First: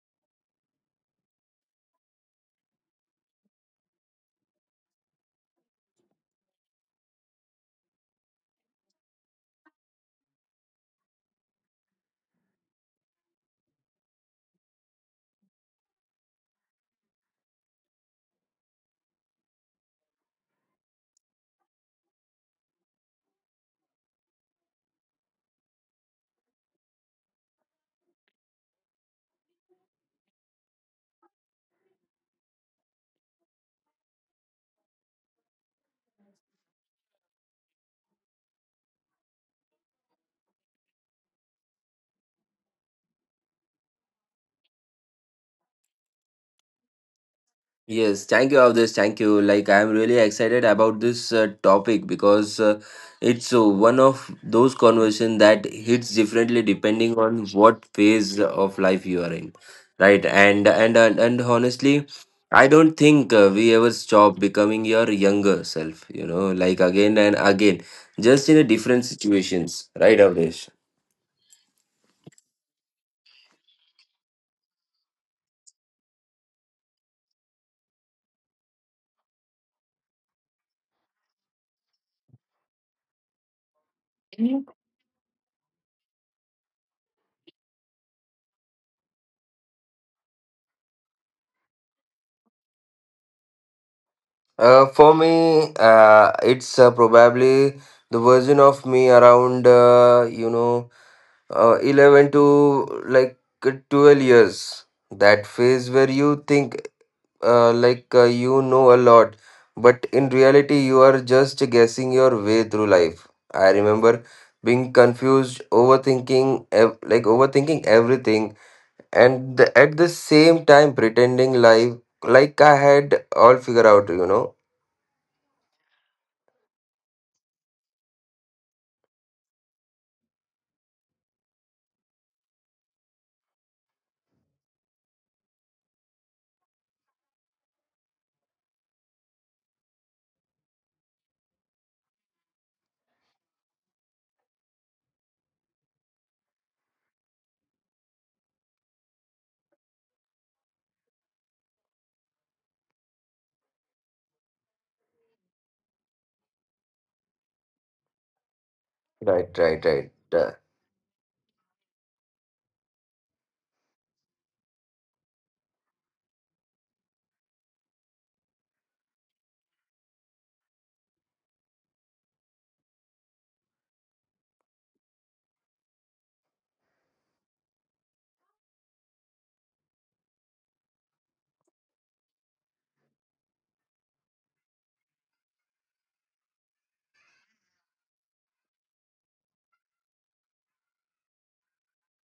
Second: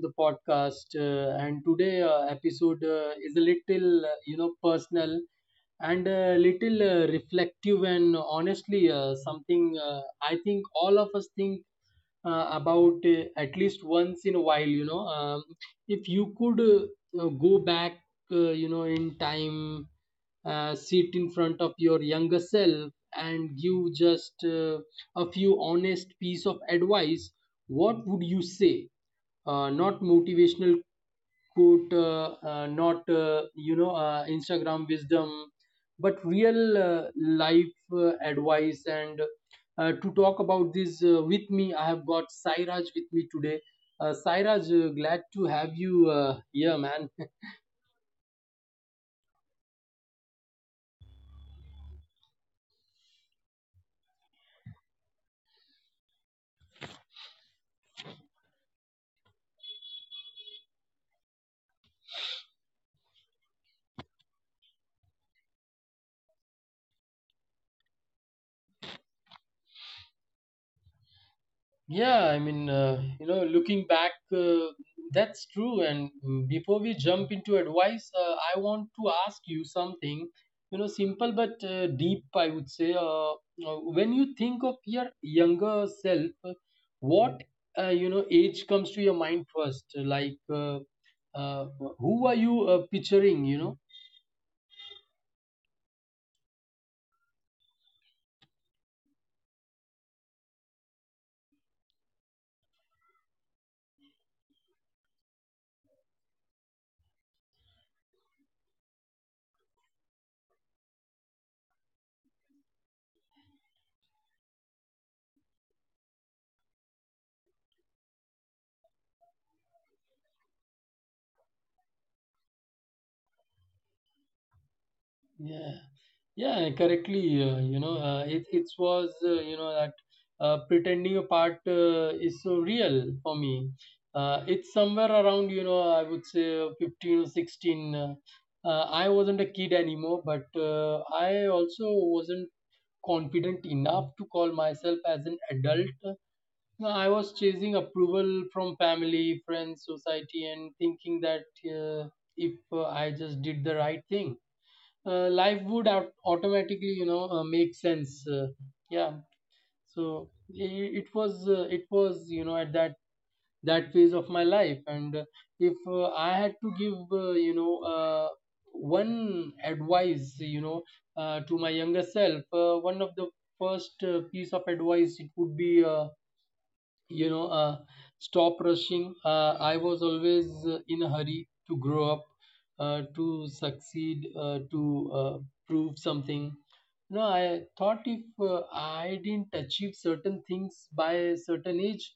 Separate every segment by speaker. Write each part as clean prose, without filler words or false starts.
Speaker 1: the podcast. And today episode is a little, personal and a little reflective, and honestly, something I think all of us think about at least once in a while. If you could go back, in time, sit in front of your younger self and give just. A few honest piece of advice, what would you say? Not motivational quote, not Instagram wisdom, but real life advice. And to talk about this with me, I have got Sairaj with me today. Sairaj, glad to have you here, man.
Speaker 2: Yes, thank you, Avdesh. Thank you. Like, I'm really excited about this topic because it's one of those conversation that hits differently depending on what phase of life you are in, right? And honestly, I don't think we ever stop becoming your younger self. You know, like again and again, just in a different situations, right, Avdesh?
Speaker 1: Yeah, I mean, looking back, that's true. And before we jump into advice, I want to ask you something, you know, simple but deep, I would say. When you think of your younger self, what, age comes to your mind first? Like, uh, who are you picturing, you know?
Speaker 2: For me, it's probably the version of me around, you know. 11 to like 12 years, that phase where you think you know a lot, but in reality you are just guessing your way through life. I remember being confused, overthinking like overthinking everything, and at the same time pretending life like I had all figure out, you know.
Speaker 1: Yeah, yeah, correctly. It was you know that pretending a part is so real for me. It's somewhere around you know I would say 15 or 16. I wasn't a kid anymore, but I also wasn't confident enough to call myself as an adult. No, I was chasing approval from family, friends, society, and thinking that uh, if I just did the right thing, life would automatically you know make sense, yeah.
Speaker 2: Right.
Speaker 1: So
Speaker 2: uh,
Speaker 1: it was, it was you know at that phase of my life, and if I had to give one advice, you know, to my younger self, one of the first piece of advice it would be you know uh, stop rushing. I was always in a hurry to grow up, to succeed, to prove something. No, I thought if I didn't achieve certain things by a certain age,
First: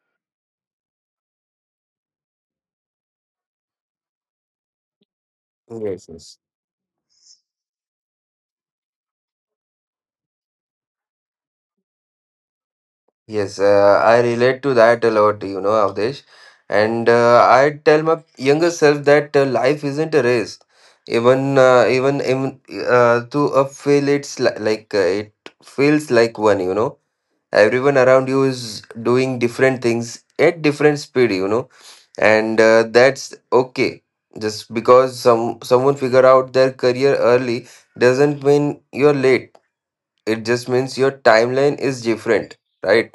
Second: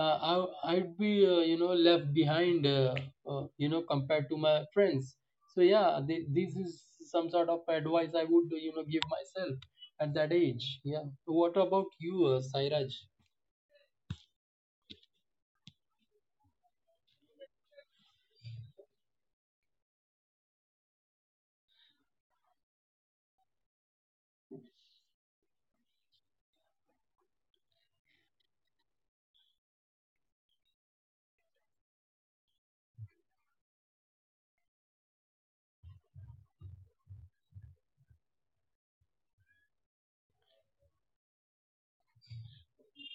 Speaker 1: uh, I, I'd be, left behind, compared to my friends. So yeah,
Speaker 2: yes,
Speaker 1: th-
Speaker 2: yes.
Speaker 1: this is some sort of advice I would you know give myself at that age. Yeah, what about you, Sairaj?
Speaker 2: Yes, I relate to that a lot, you know, Avdesh. And I tell my younger self that life isn't a race. Even to a feel it's li like it feels like one, you know. Everyone around you is doing different things at different speed, you know, and that's okay. Just because someone figure out their career early doesn't mean you're late. It just means your timeline is different, right?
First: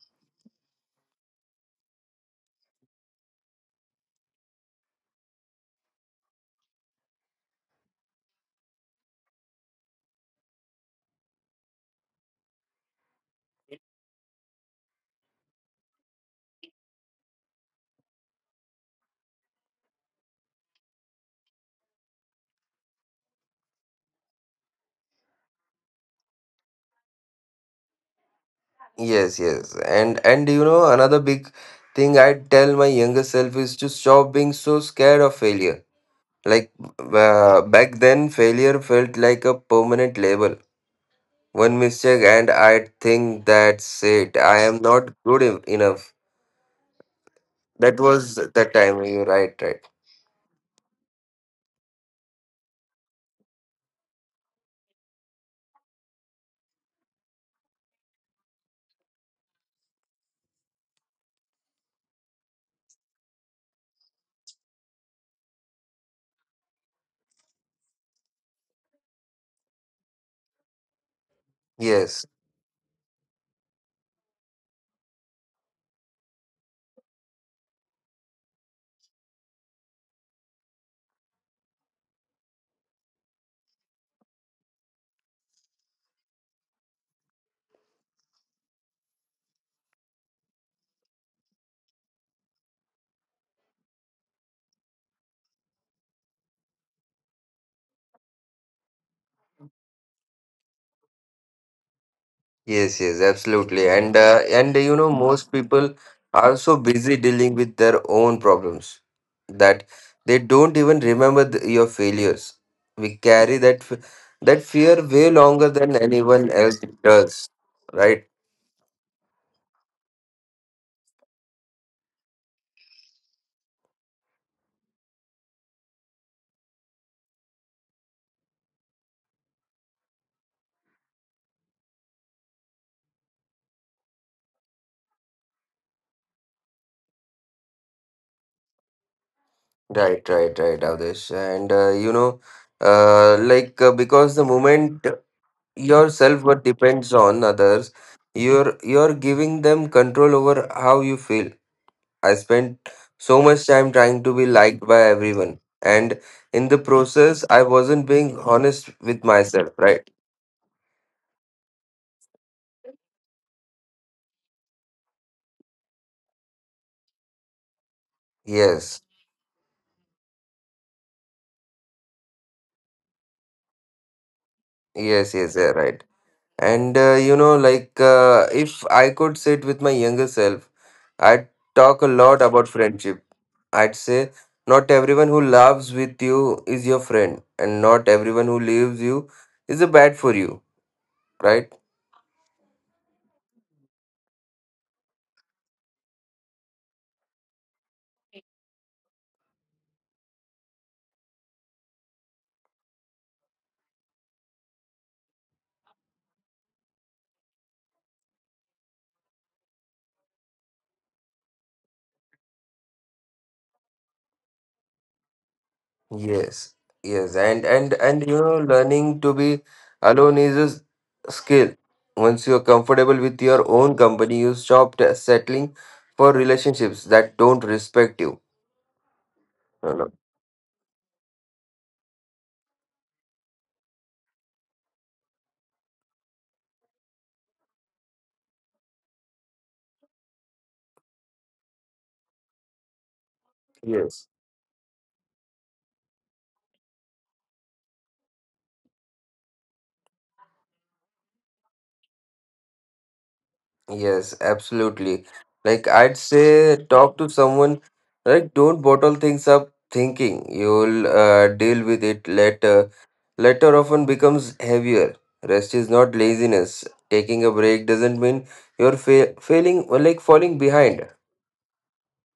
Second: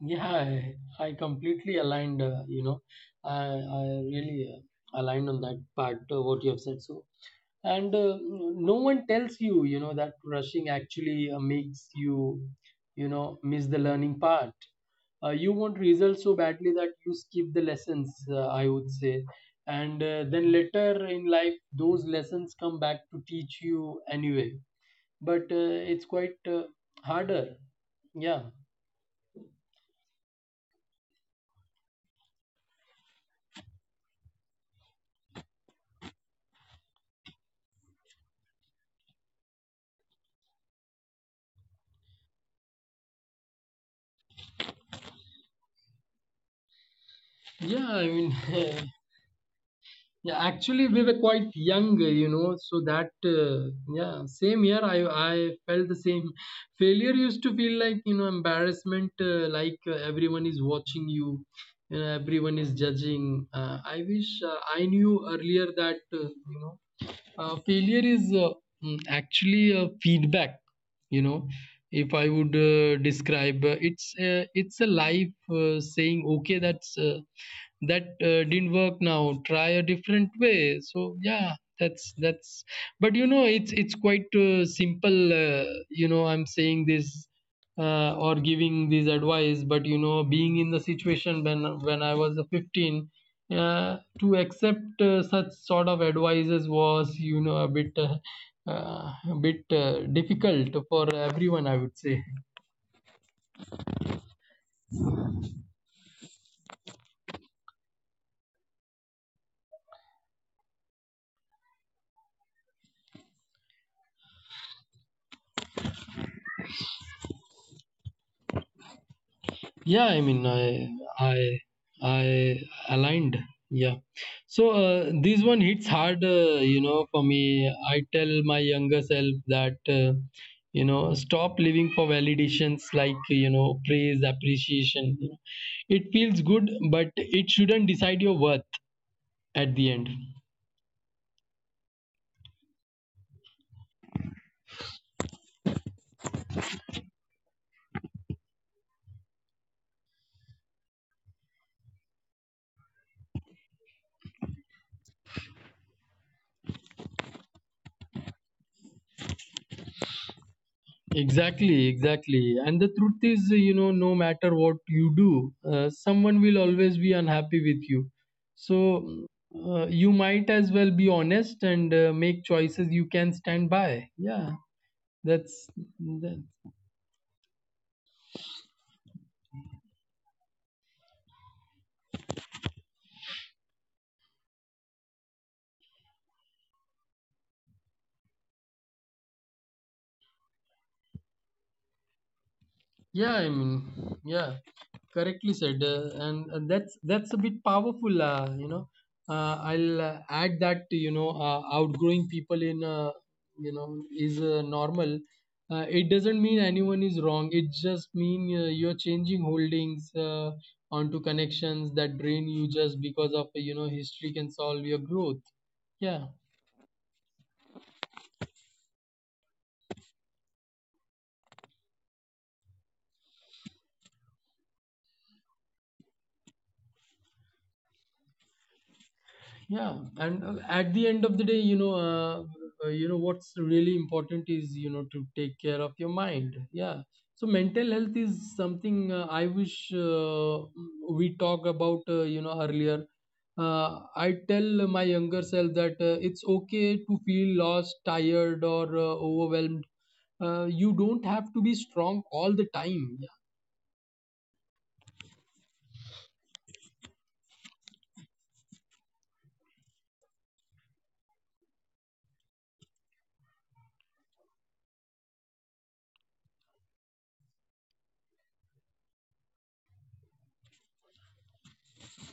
Speaker 1: Yeah, I completely aligned, I really aligned on that part, what you have said. So, and no one tells you, you know, that rushing actually makes you, you know, miss the learning part. You want results so badly that you skip the lessons, I would say. And then later in life, those lessons come back to teach you anyway. But it's quite harder. Yeah.
Speaker 2: Yes, yes. And you know, another big thing I tell my younger self is to stop being so scared of failure. Like back then failure felt like a permanent label. One mistake and I think that's it. I am not good enough.
Speaker 1: Yeah,
Speaker 2: That
Speaker 1: I
Speaker 2: was
Speaker 1: mean,
Speaker 2: the time, you're right, right.
Speaker 1: yeah, actually, we were quite young, so that, yeah, same year I felt the same. Failure used to feel like, you know, embarrassment, like everyone is watching you, you know, everyone is judging. I wish I knew earlier that, failure is, actually a feedback, you know. If
Speaker 2: Yes.
Speaker 1: I would describe, it's, it's a life saying okay that's, that didn't work, now try a different way. So yeah, that's but you know it's quite simple, you know I'm saying this, or giving this advice, but you know being in the situation when I was 15, to accept such sort of advices was you know a bit difficult for everyone, I would say.
Speaker 2: Yes, yes, absolutely. And you know, most people are so busy dealing with their own problems that they don't even remember th your failures. We carry that f that fear way longer than anyone else does. Right,
Speaker 1: Yeah, I mean, i I aligned. Yeah, so this one hits hard, for me. I tell my younger self that, stop living for validations, like you know praise, appreciation. It feels good but it shouldn't decide your worth at the end.
Speaker 2: right, Avdesh. And you know, because the moment your self-worth depends on others, you're giving them control over how you feel. I spent so much time trying to be liked by everyone. And in the process, I wasn't being honest with myself, right?
Speaker 1: Exactly, exactly. And the truth is, you know, no matter what you do, someone will always be unhappy with you.
Speaker 2: Yes,
Speaker 1: So you might as well be honest and make choices you can stand by. Yeah,
Speaker 2: yes, yes, yeah,
Speaker 1: that's
Speaker 2: right.
Speaker 1: that.
Speaker 2: And you know, if I could sit with my younger self, I'd talk a lot about friendship. I'd say, not everyone who loves with you is your friend, and not everyone who leaves you is a bad for you, right?
Speaker 1: Yeah, I mean, yeah, correctly said, and that's a bit powerful. I'll add that you know, outgrowing people in, is normal. It doesn't mean anyone is wrong. It just mean you're changing holdings onto connections that drain you just because of you know history can solve your growth. Yeah.
Speaker 2: Yes, yes, and you know, learning to be alone is a skill. Once you're comfortable with your own company, you stop settling for relationships that don't respect you. You
Speaker 1: Yeah,
Speaker 2: know?
Speaker 1: and at the end of the day you know, you know what's really important is you know to take care of your mind. Yeah, so mental health is something I wish we talk about, you know, earlier.
Speaker 2: Yes.
Speaker 1: I tell my younger self that, it's okay to feel lost, tired, or overwhelmed. You don't have to be strong all the time.
Speaker 2: Yes, absolutely. Like I'd say, talk to someone. Like, don't bottle things up, thinking you'll deal with it later. Latter often becomes heavier. Rest is not laziness. Taking a break doesn't mean you're failing, or like falling behind,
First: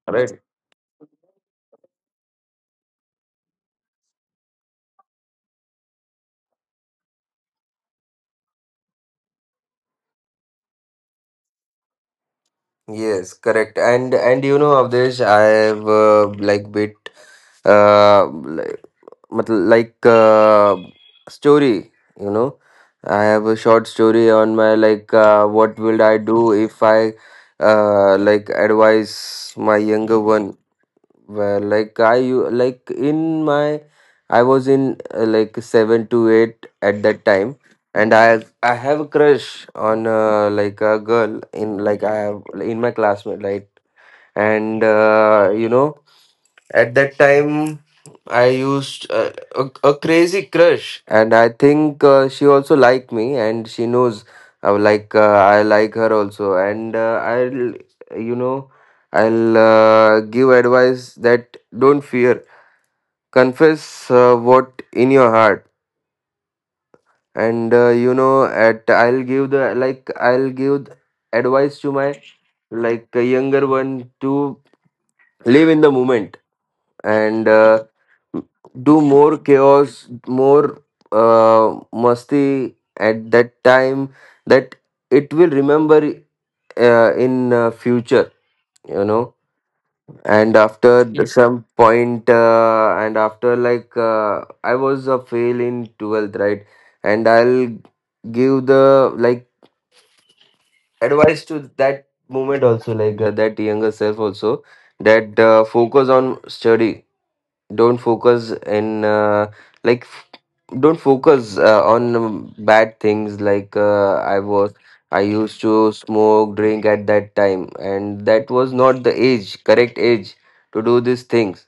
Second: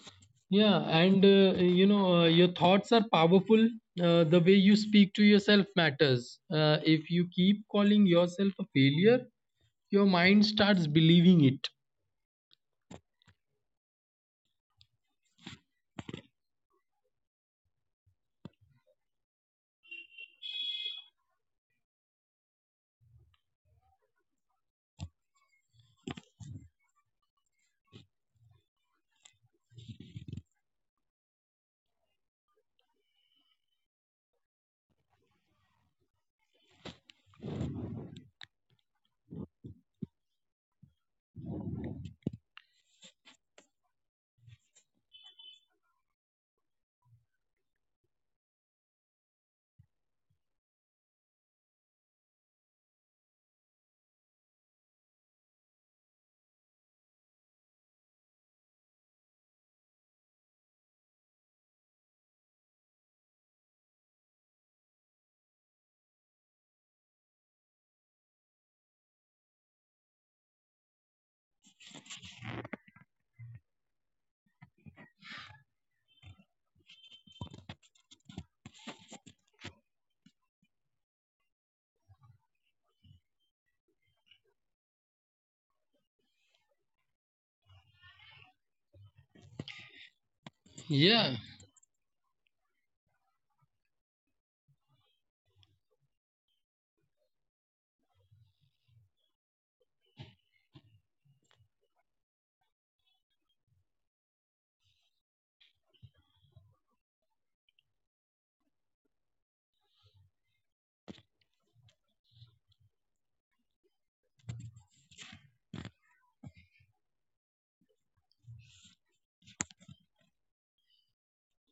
Speaker 2: right?
Speaker 1: Yeah, and your thoughts are powerful. The way you speak to yourself matters. If you keep calling yourself a failure, your mind starts believing it.
Speaker 2: Yes, correct. And you know, Avdesh, I've like bit uh like, मतलब story. You know, I have a short story on my what will I do if I like advise my younger one. Well, like I like in my, I was in like 7 to 8 at that time. And I have a crush on like a girl in like I have in my classmate, like, and you know, at that time I used a crazy crush, and I think she also liked me and she knows I would like I like her also. And I'll, you know, I'll give advice that don't fear, confess what in your heart. And you know, at I'll give the, like I'll give advice to my like a younger one to live in the moment. And do more chaos, more musty at that time, that it will remember in future, you know. And after the-
Speaker 1: Yeah,
Speaker 2: Yes. some point, and after I was a fail in 12th, right? And I'll give the like advice to that moment also, that younger self also, that focus on study, don't focus in like f- don't focus on bad things. Like I was, I used to smoke drink at that time, and that was not the age, correct age, to do these things.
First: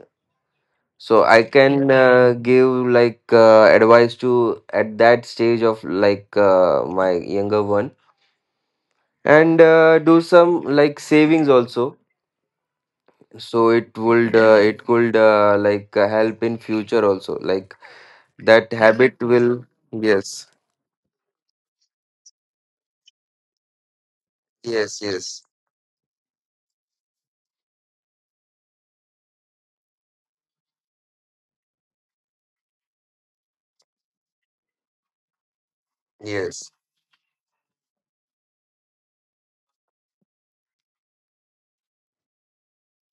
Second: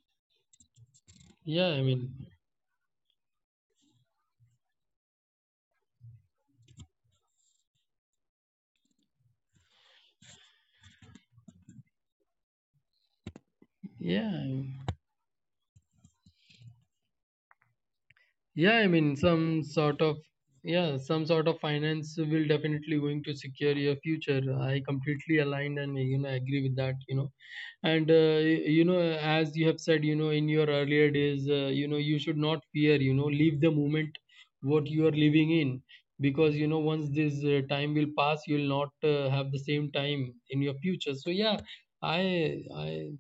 Speaker 2: So I
Speaker 1: yeah, I
Speaker 2: can
Speaker 1: mean,
Speaker 2: give advice to at that stage of my younger one. And do some like savings also, so it would
Speaker 1: yeah.
Speaker 2: it could help in future also, like that
Speaker 1: Yeah, I mean,
Speaker 2: habit
Speaker 1: some
Speaker 2: will.
Speaker 1: sort of,
Speaker 2: Yes,
Speaker 1: yeah, some sort of finance will definitely going to secure your future. I
Speaker 2: yes,
Speaker 1: completely
Speaker 2: yes,
Speaker 1: aligned and you know agree with that. You know, and you know as you have said, you know in your earlier days, you know you should not fear. You know, leave the moment what you are living in because you
Speaker 2: yes,
Speaker 1: know once this time will pass, you will not have the same time in your future. So yeah, I I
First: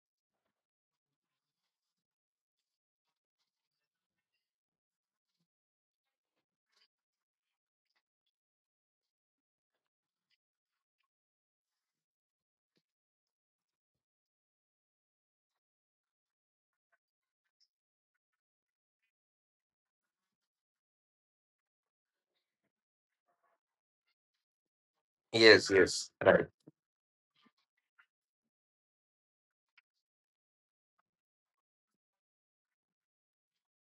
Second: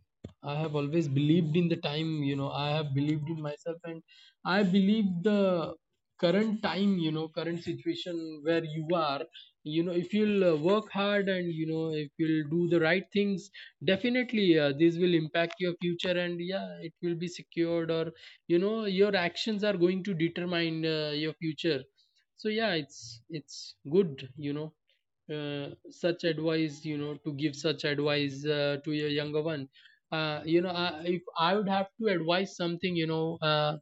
Speaker 1: I have always believed in the time. You know, I have believed in myself and I believe the current time, you know, current situation where you are, you know, if you'll work hard and, you know, if you'll do the right things, definitely this will impact your future and, yeah, it will be secured or, you know, your actions are going to determine your future. So, yeah, it's good, you know.
Speaker 2: yes, yes,
Speaker 1: Such
Speaker 2: right.
Speaker 1: advice you know to give such advice to your younger one, you know I, if I would have to advise something, you know uh,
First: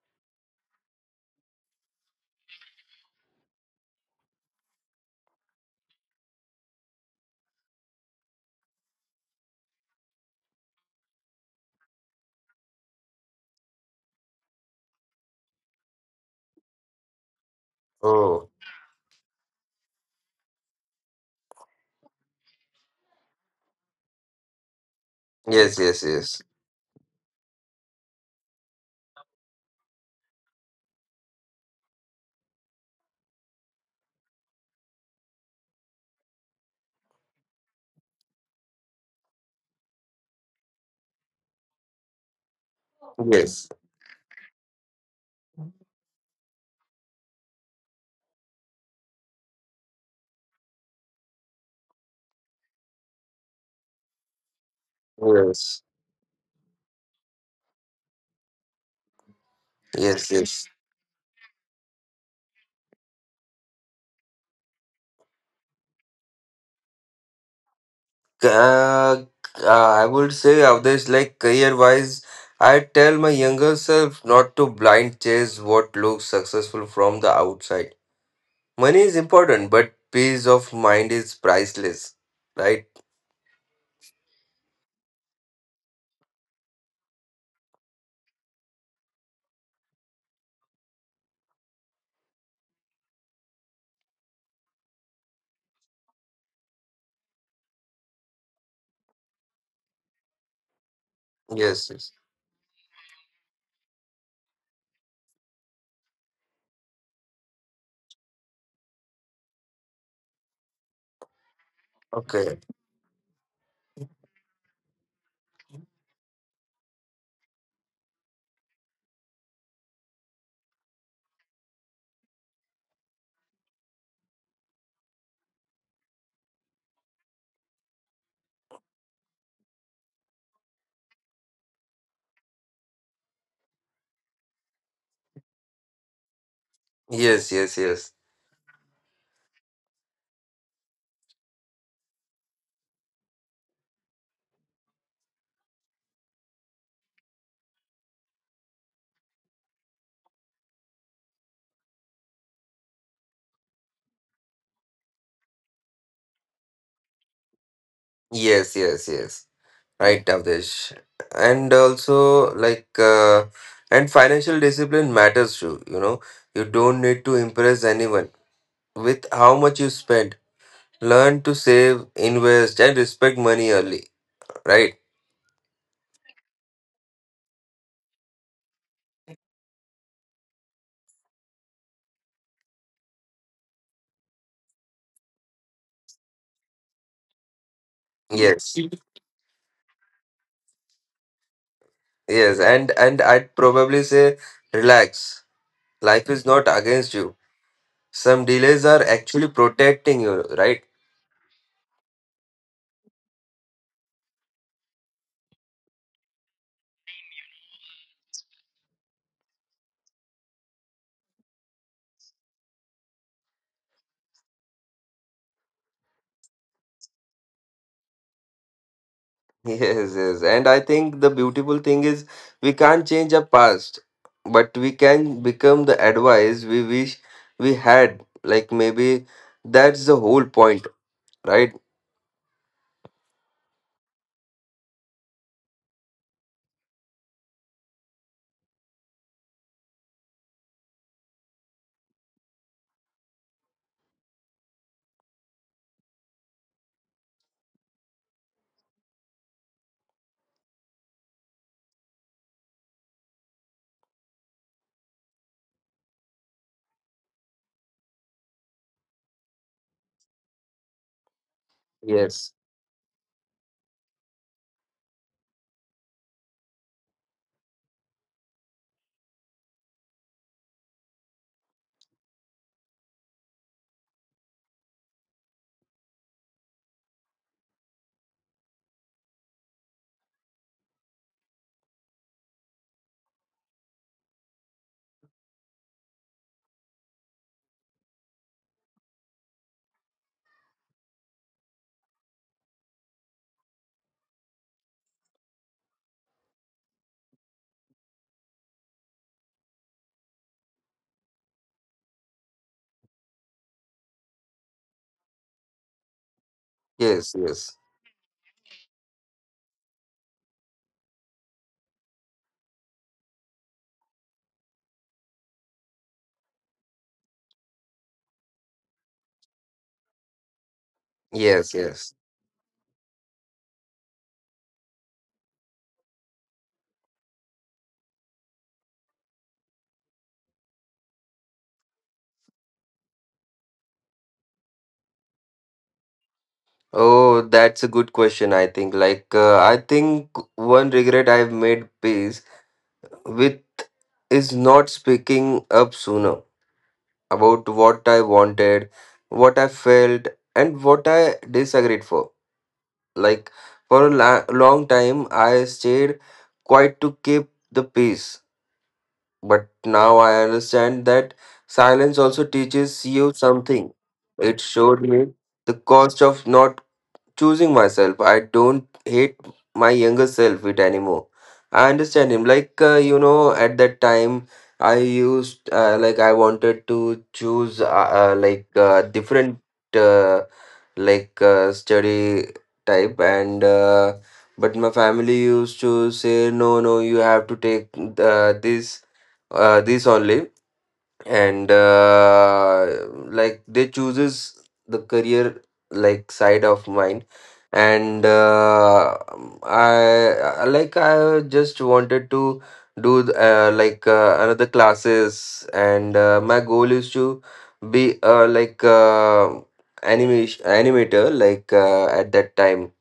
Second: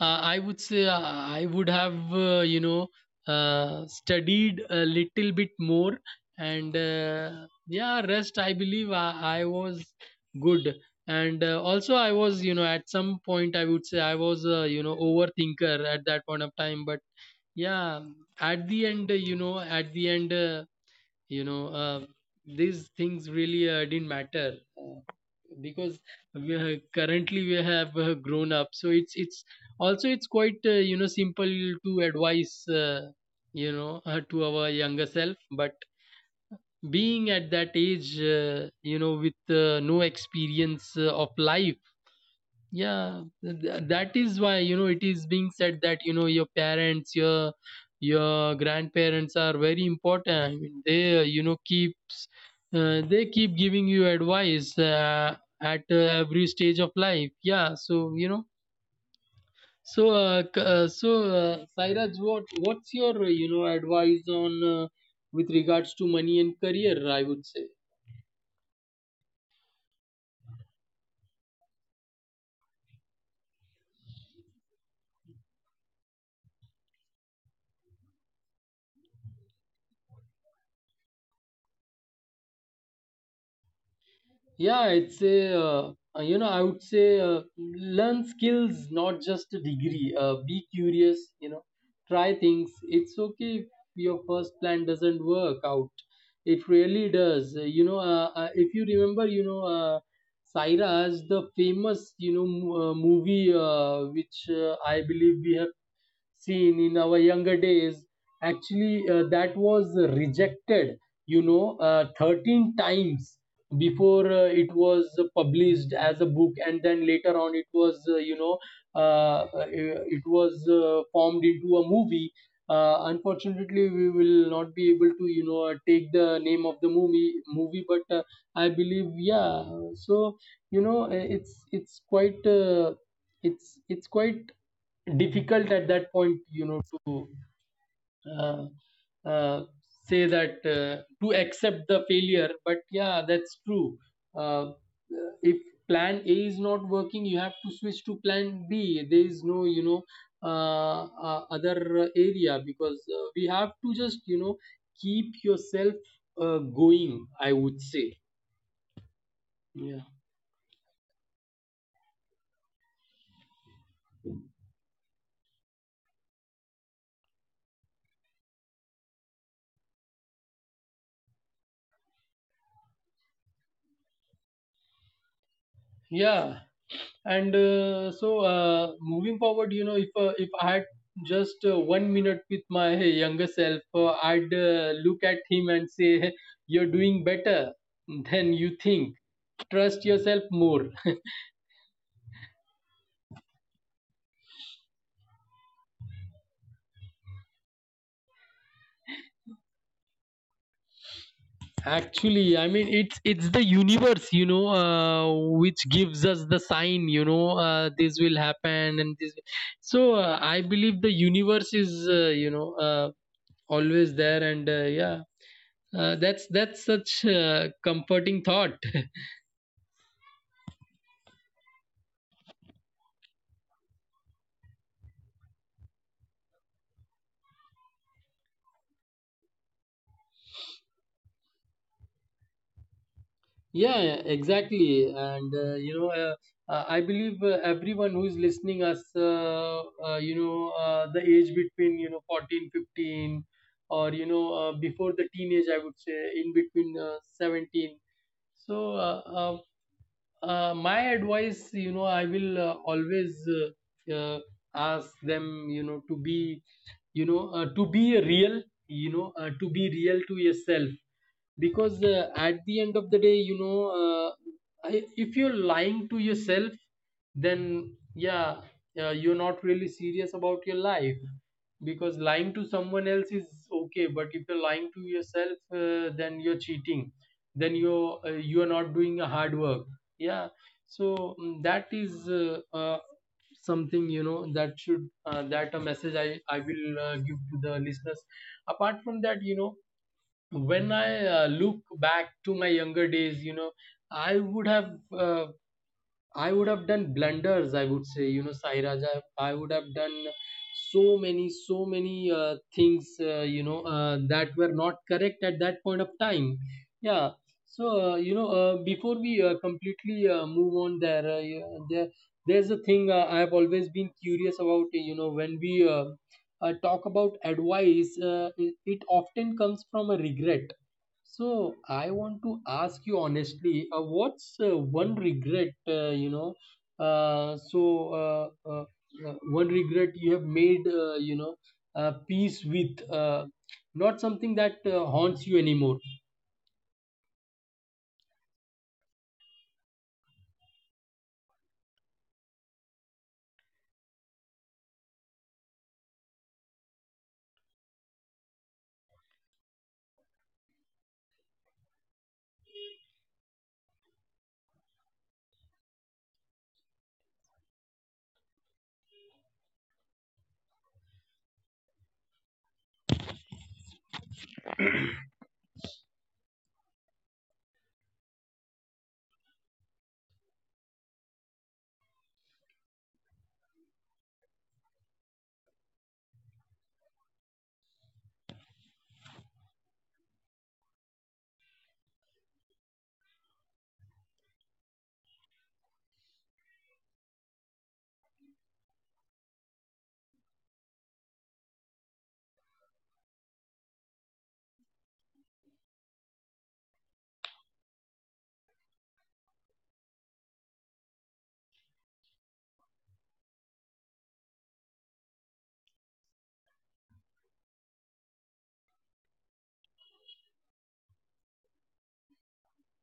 Speaker 1: uh, I would say I would have, studied a little bit more, and yeah, rest I believe I was good, and also I was, you know, at some point I would say I was, overthinker at that point of time. But yeah,
Speaker 2: Oh,
Speaker 1: at the end, at the end, you know, uh, these things really didn't matter.
Speaker 2: yes, yes,
Speaker 1: Because
Speaker 2: yes,
Speaker 1: we are, currently we have grown up, so it's also it's quite simple to advise, you know, to our younger self, but being at that age you know with no experience of life. Yeah,
Speaker 2: yes,
Speaker 1: that is why you know it is being said that you know your parents, your grandparents are very important. I mean, they you know keeps, they keep giving you advice
Speaker 2: yes,
Speaker 1: at every stage of life. Yeah, so you know, so,
Speaker 2: yes, yes.
Speaker 1: so Sairaj, what's your advice on, with regards to money and career? I would say.
Speaker 2: uh, I would say Avdesh, like career wise, I tell my younger self not to blind chase what looks successful from the outside. Money is important but peace of mind is priceless, right?
Speaker 1: Yeah, it's a uh, I would say learn skills, not just a degree. Be curious, you know, try things. It's okay if your first plan doesn't work out. It really does. If you remember, Saira is the
Speaker 2: Yes, yes.
Speaker 1: famous, movie which I believe we have seen in our younger days actually, that was rejected
Speaker 2: Okay.
Speaker 1: 13 times before it was published as a book, and then later on it was it was formed into a movie. Unfortunately, we will not be able to take the name of the movie but I believe, yeah. So, you know uh, it's quite it's quite difficult at that point, you know, to
Speaker 2: Yes, yes, yes,
Speaker 1: uh, uh, say that, to accept the failure. But yeah, that's true. uh, if plan A is not working, you have to switch to plan B. There is no, other area, because we have to just, you know, keep yourself going, I would say.
Speaker 2: yes, yes, yes.
Speaker 1: Yeah,
Speaker 2: Right, Avdesh. And also, and financial discipline matters too. You know, you don't need to impress anyone with how much you spend. Learn to save, invest, and respect money early. Right?
Speaker 1: yeah. And so, moving forward, you know, if I had just 1 minute with my younger self, I'd look at him and say, "You're doing better than you
Speaker 2: Yes. Mhm.
Speaker 1: think. Trust yourself more."
Speaker 2: Yes. And I'd probably say, relax. Life is not against you. Some delays are actually protecting you. Right?
Speaker 1: Actually, I mean, it's the universe, you know, which gives us the sign, you know, this will happen and this. So I believe the universe is, always there, and yeah, that's such a comforting thought.
Speaker 2: Yes, yes. And I think the beautiful thing is we can't change our past, but we can become the advice we wish we had. Like maybe that's the whole point, right?
Speaker 1: Yeah, yeah, exactly. And I believe everyone who's listening us, the age between, you know, 14, 15, or you know, before the teenage, I would say, in between 17. So my advice, you know, I will always uh, uh, ask them, you know, to be to be real, to be real to yourself, because
Speaker 2: Yes.
Speaker 1: at the end of the day, if you're lying to yourself, then yeah, you're not really serious about your life, because lying to someone else is okay, but if you're lying to yourself, then you're cheating, then you're not doing a hard work, yeah. So that is something, you know, that should that a message I will give to the listeners. Apart from that, you know, when I look back to my younger days, you know, I would have uh, I would have done blunders. I would say, you know, Sai Raja, I would have done so many, so many things, that were not correct at that point of time. Yeah.
Speaker 2: Yes, yes.
Speaker 1: So before we completely move on, there, yeah, there, there's a thing I have always been curious about. You know, when we talk about advice, it, it often comes from a regret. So
Speaker 2: Yes,
Speaker 1: I
Speaker 2: yes.
Speaker 1: want to ask you honestly, what's one regret, you know? So uh, uh, one regret you have made, you know, peace with, not something that haunts you anymore.
Speaker 2: Oh, that's a good question, I think. I think one regret I've made peace with is not speaking up sooner about what I wanted, what I felt, and what I disagreed for. Like for a long time, I stayed quiet to keep the peace. But now I understand that silence also teaches you something. It showed me the cost of not choosing myself. I don't hate my younger self it anymore. I understand him. Like you know, at that time, I used like I wanted to choose different uh, study type. And but my family used to say, no no, you have to take uh, this this only. And like they chooses the career like side of mine. And like I just wanted to do another classes. And my goal is to be animation animator at that time.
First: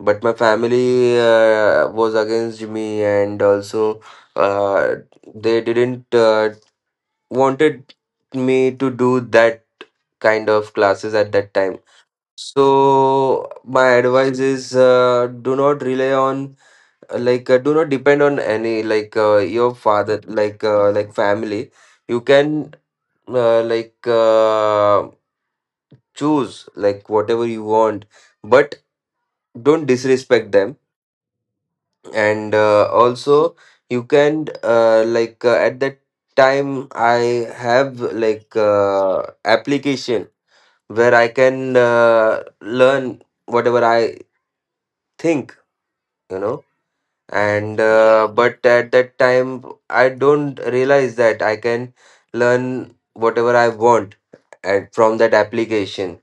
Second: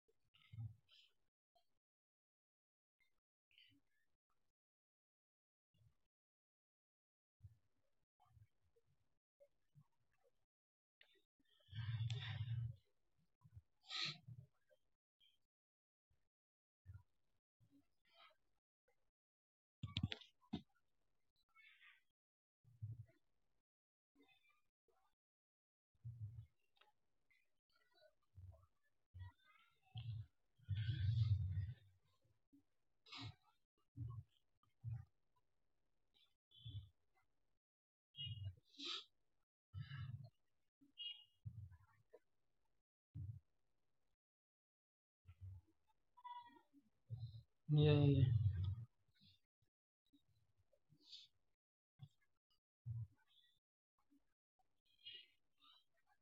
Speaker 2: But my family was against me, and also uh, they didn't wanted me to do that kind of classes at that time. So my advice is, do not rely on, do not depend on any your father, like family. You can uh, like uh, choose like whatever you want, but don't disrespect them. And also, you can at that time I have application where I can learn whatever I think, you know. And
Speaker 1: Yeah, yeah.
Speaker 2: but at that time I don't realize that I can learn whatever I want at, from that application.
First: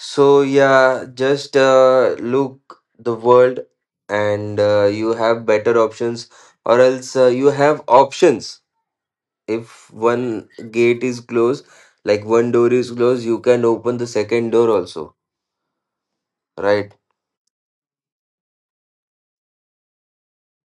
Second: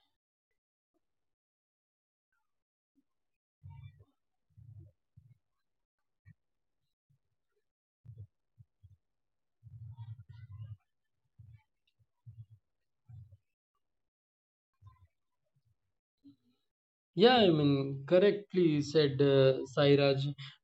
Speaker 2: So yeah, just look the world, and you have better options, or else you have options. If one gate is closed, like one door is closed, you can open the second door also, right?
Speaker 1: Yeah, I mean, correctly said, Sairaj.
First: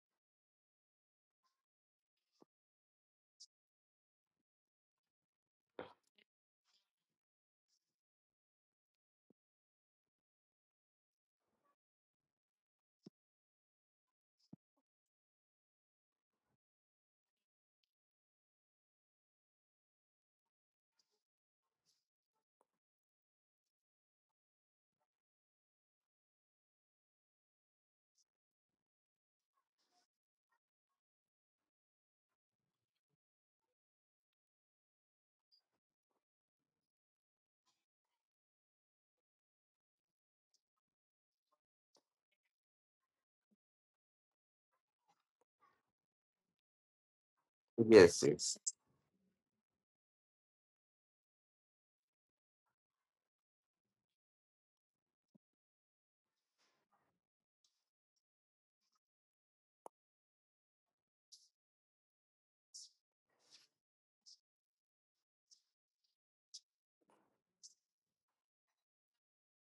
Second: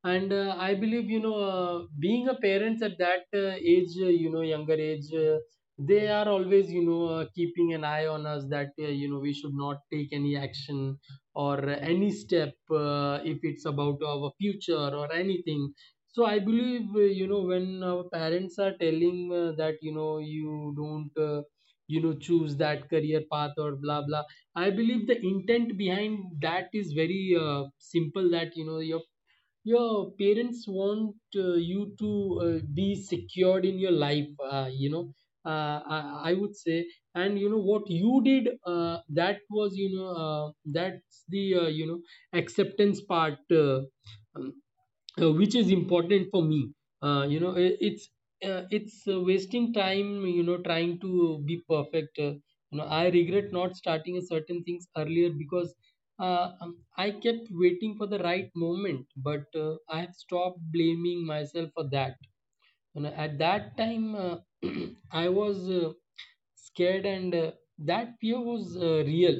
Speaker 1: And I believe, you know, being a parent at that age, you know, younger age, they are always, you know, keeping an eye on us, that, you know, we should not take any action or any step if it's about our future or anything. So I believe, you know, when our parents are telling, that you know, you don't you know, choose that career path or blah blah. I believe the intent behind that is very simple. That you know, your parents want you to be secured in your life, you know, I would say. And you know what you did, that was, that's the, you know, acceptance part, um, which is important for me. You know,
Speaker 2: Yes, yes.
Speaker 1: it's wasting time, you know, trying to be perfect. You know, I regret not starting a certain things earlier, because uh, um, I kept waiting for the right moment, but I have stopped blaming myself for that. You know, at that time, I was scared, and that fear was real.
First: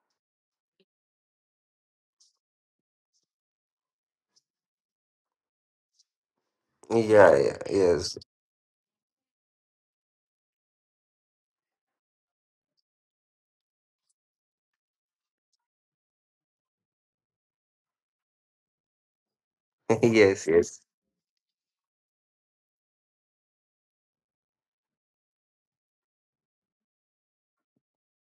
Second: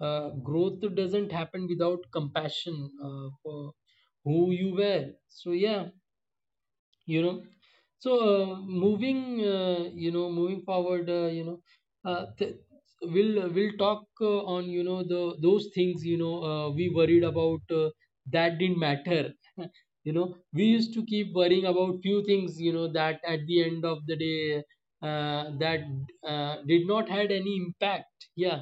Speaker 1: Growth doesn't happen without compassion for who you were, so yeah, you
Speaker 2: Yeah,
Speaker 1: know.
Speaker 2: yeah,
Speaker 1: So
Speaker 2: yes,
Speaker 1: moving, you know, moving forward, uh, th- we'll talk on, you know, the those things, you know, we worried about that didn't matter. You know, we
Speaker 2: yes,
Speaker 1: used to
Speaker 2: yes,
Speaker 1: keep worrying about few things, you know, that at the end of the day that did not had any impact, yeah.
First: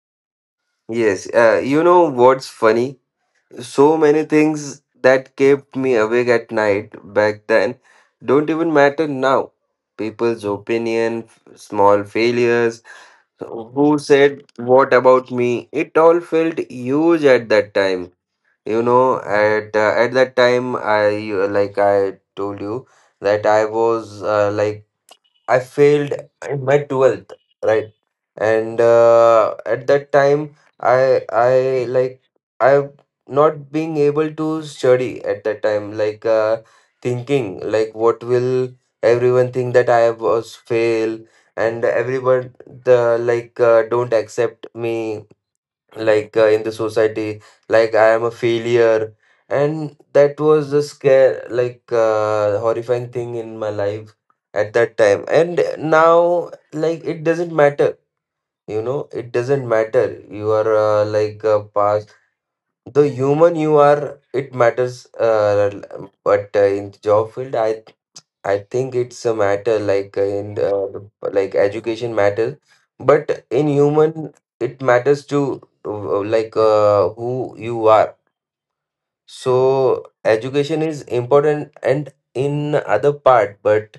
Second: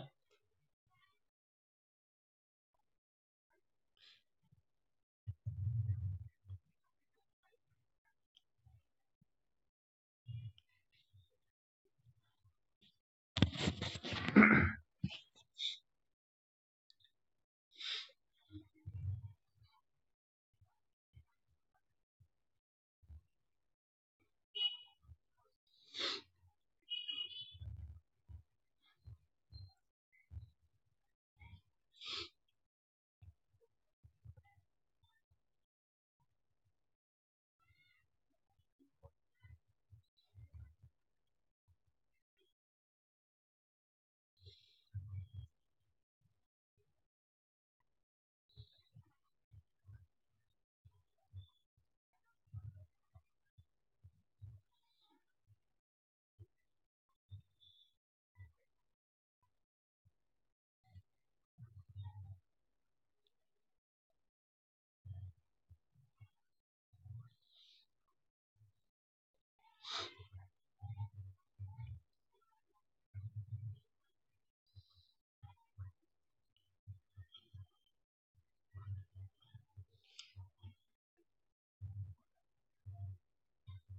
Speaker 2: yes. You know what's funny? So many things that kept me awake at night back then don't even matter now. People's opinion, small failures, who said what about me, it all felt huge at that time. You know, at that time, I like I told you that I was like I failed in my 12th, right? And at that time, I like I not being able to study at that time, thinking like what will everyone think that I was fail, and everyone the don't accept me in the society, like I am a failure. And that was the scare, horrifying thing in my life at that time. And now like it doesn't matter, you know. It doesn't matter you are past. The human you are, it matters but in the job field, I think it's a matter, like education matters, but in human it matters to who you are. So education is important and in other part, but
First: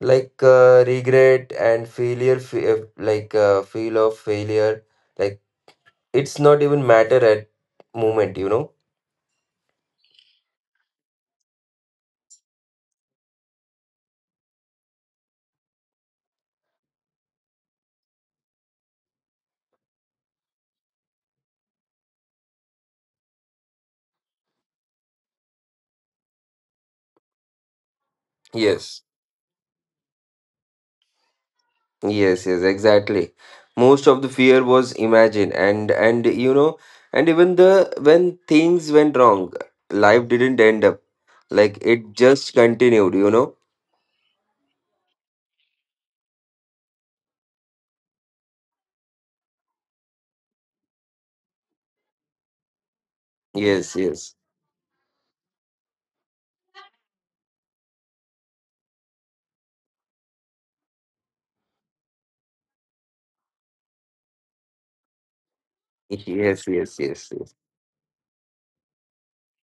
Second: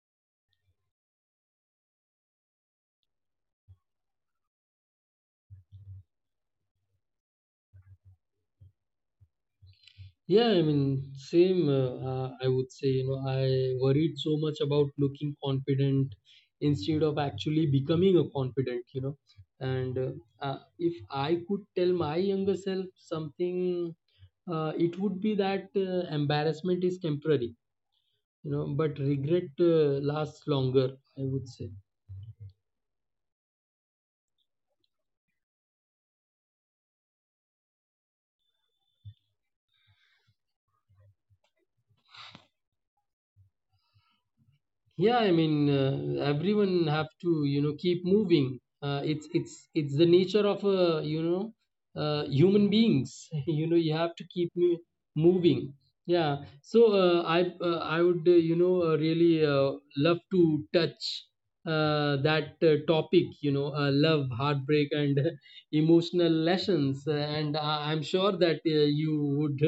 Speaker 2: regret and failure, feel of failure, like it's not even matter at moment, you know.
Speaker 1: Yeah, I mean, same. I would say, you know, I worried so much about looking confident instead of actually becoming a confident, you know. And if I could tell my younger self something, it would be that embarrassment is temporary, you know, but
Speaker 2: Yes.
Speaker 1: regret lasts longer, I would say.
Speaker 2: Yes, yes, exactly. Most of the fear was imagined, and you know, and even the when things went wrong, life didn't end up, like it just continued. You know.
Speaker 1: Yeah, I mean, everyone have to, you know, keep moving. It's the nature of, human beings. You know, you
Speaker 2: Yes,
Speaker 1: have to
Speaker 2: yes,
Speaker 1: keep moving. Yeah. So I would really love to touch that topic. You know, love, heartbreak, and emotional
Speaker 2: yes, yes,
Speaker 1: lessons.
Speaker 2: yes,
Speaker 1: And
Speaker 2: yes.
Speaker 1: I'm sure that you would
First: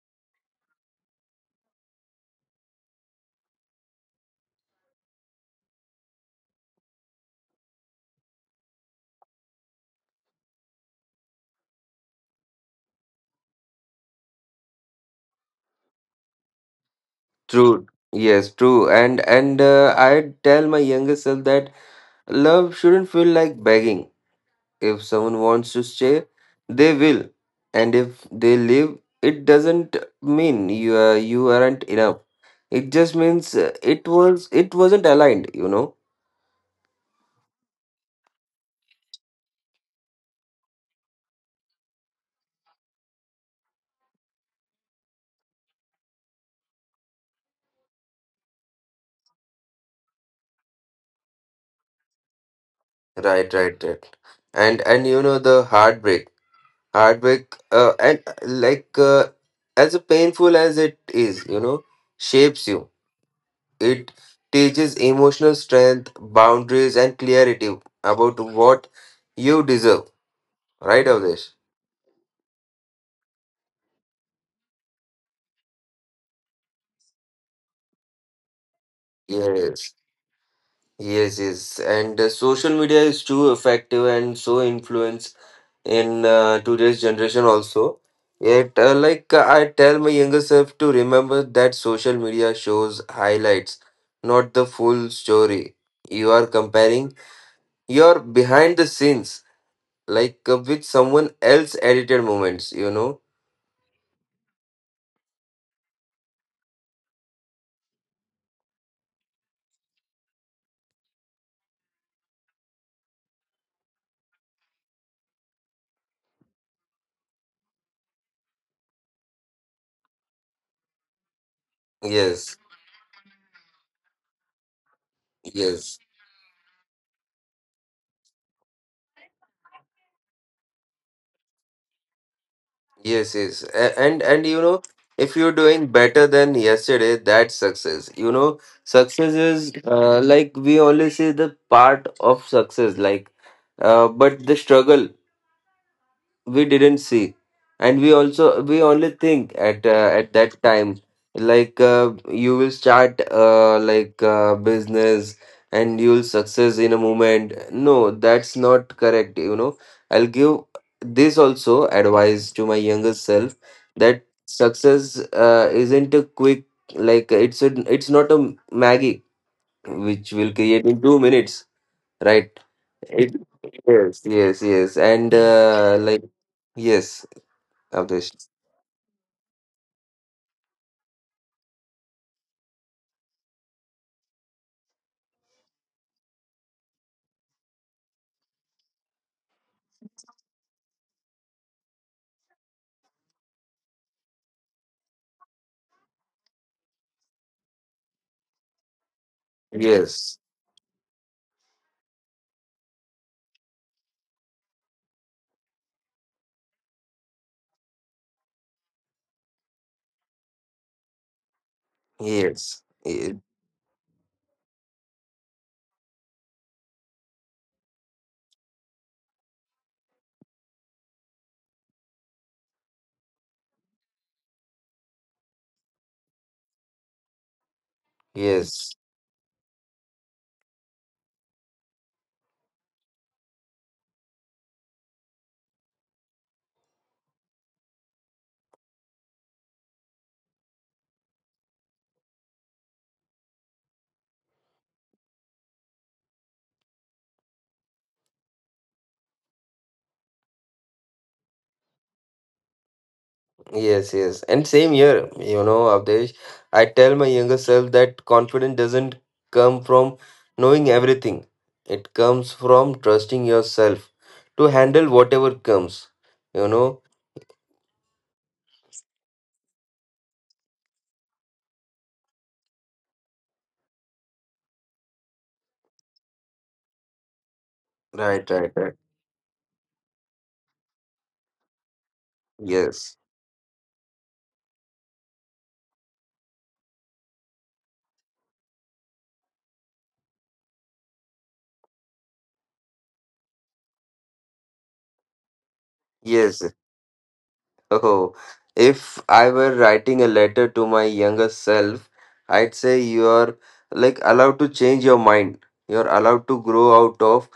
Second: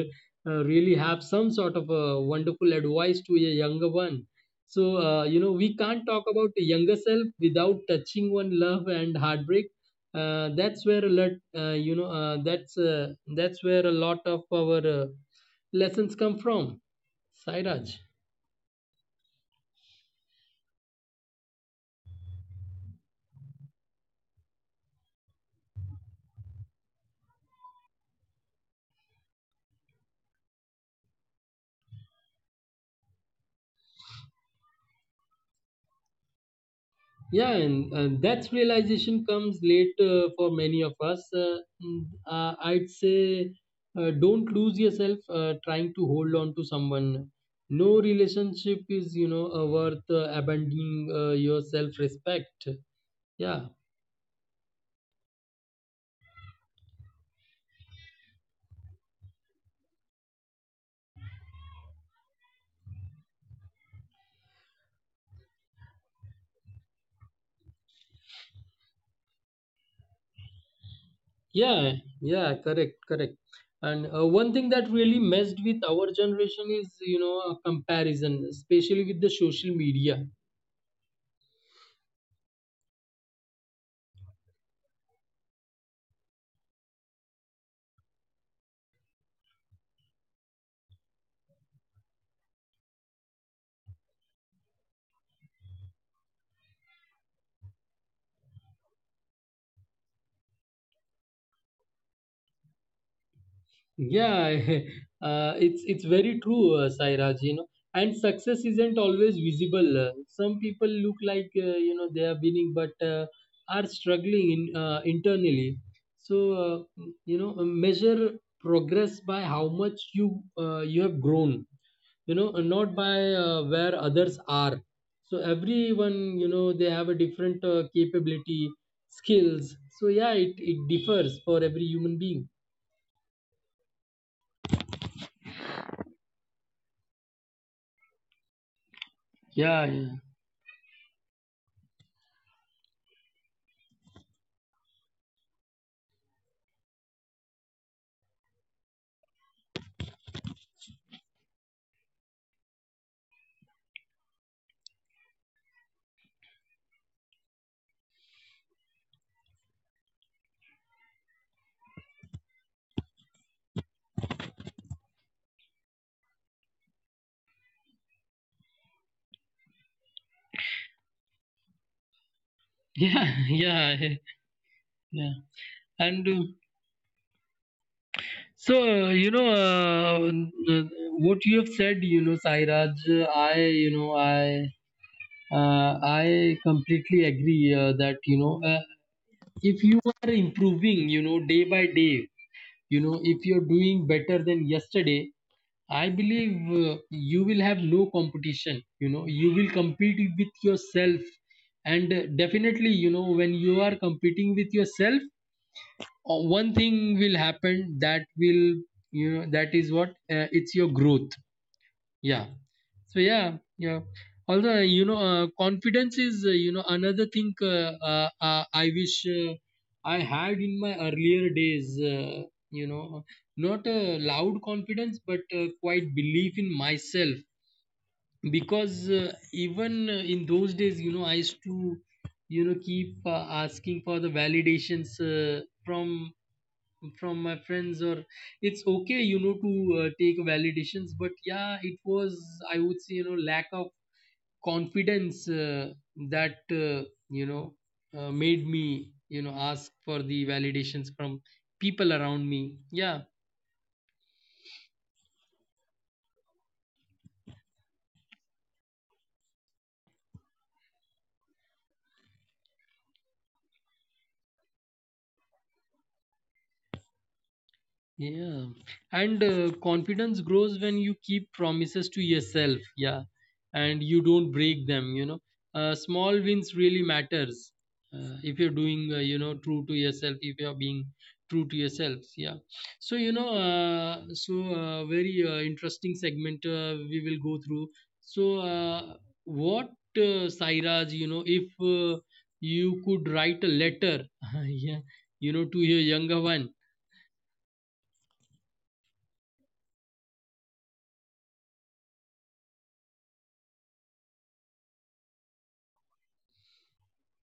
Speaker 1: really have some sort of a wonderful advice to a younger one. So, you know, we can't talk about the younger self without touching one love and heartbreak. That's where a lot, that's where a lot of our lessons come from,
Speaker 2: True.
Speaker 1: Sairaj.
Speaker 2: Yes, true. And I tell my younger self that love shouldn't feel like begging. If someone wants to stay, they will, and if they leave, it doesn't mean you aren't enough. It just means it wasn't aligned, you know.
Speaker 1: Yeah, and that realization comes late for many of us. I'd say don't lose yourself trying to hold on to someone. No relationship is, you know, worth abandoning your self-respect.
Speaker 2: Right,
Speaker 1: Yeah.
Speaker 2: right, right. And you know the heartbreak, heartbreak, and like as a painful as it is, you know, shapes you. It teaches emotional strength, boundaries, and clarity about what you deserve. Right, Avdesh?
Speaker 1: Yeah, yeah, correct, correct. And one thing that really messed with our generation is, you know, a comparison, especially with the social
Speaker 2: Yes,
Speaker 1: media.
Speaker 2: yes, yes. And social media is too effective and so influence in today's generation also yet I tell my younger self to remember that social media shows highlights, not the full story. You are comparing your behind the scenes, with someone else edited moments, you know.
Speaker 1: Yeah, it's very true, Sairaj, you know. And success isn't always visible. Some people look like, you know, they are winning, but are struggling in, internally. So you know, measure progress by how much you you have grown, you know,
Speaker 2: Yes,
Speaker 1: not by where others are. So
Speaker 2: yes.
Speaker 1: everyone, you know, they have a different capability, skills. So yeah, it differs for every human being.
Speaker 2: Yes, yes. And you know, if you're doing better than yesterday, that's success. You know, success is
Speaker 1: Yeah, yeah.
Speaker 2: like we only see the part of success, like, but the struggle we didn't see. And we only think at that time like you will start business and you will success in a moment. No, that's not correct, you know. I'll give this also advice to my younger self that success isn't a quick, like it's a, it's not a maggie which will create in 2 minutes, right? it,
Speaker 1: Yeah, yeah,
Speaker 2: yes, yes, yes,
Speaker 1: yeah.
Speaker 2: and
Speaker 1: And
Speaker 2: yes of this.
Speaker 1: so, uh, what you have said, you know, Sairaj, I completely agree that, you know, if you are improving, you know, day by day, you know, if you're doing better than yesterday, I believe you will have no competition. You know, you will compete
Speaker 2: Yes,
Speaker 1: with yourself, and definitely, you know, when you are competing with yourself, one thing will happen that will, you know, that is what it's your growth. Yeah.
Speaker 2: yes,
Speaker 1: So
Speaker 2: y-
Speaker 1: yeah, yeah. Although you know, confidence is, you know, another thing. I wish I had in my earlier days. You know, not a loud confidence, but quite belief in myself.
Speaker 2: yes,
Speaker 1: Because even in those days, you know, I used to, you know, keep asking for the validations from my friends, or it's okay, you know, to take validations, but yeah, it was, I would say, you know, lack of confidence that you know, made me, you know, ask for the validations from people around me, yeah.
Speaker 2: yes, yes. And same here, you know, Avdesh, I tell my younger self that confidence doesn't come from knowing everything, it comes from trusting yourself to handle whatever comes, you know.
Speaker 1: Yeah, and confidence grows when you keep promises to yourself. Yeah, and you don't break them. You know, small wins really matters.
Speaker 2: Right,
Speaker 1: If
Speaker 2: right,
Speaker 1: you're
Speaker 2: right.
Speaker 1: doing, true to yourself, if you're being true to yourself, yeah. So
Speaker 2: Yes,
Speaker 1: you know, so very interesting segment we will go through. So what, Sairaj? You know, if you could write a letter, yeah, you know, to your younger
Speaker 2: yes.
Speaker 1: one.
Speaker 2: Oh, if I were writing a letter to my younger self, I'd say you're like allowed to change your mind. You're allowed to grow out of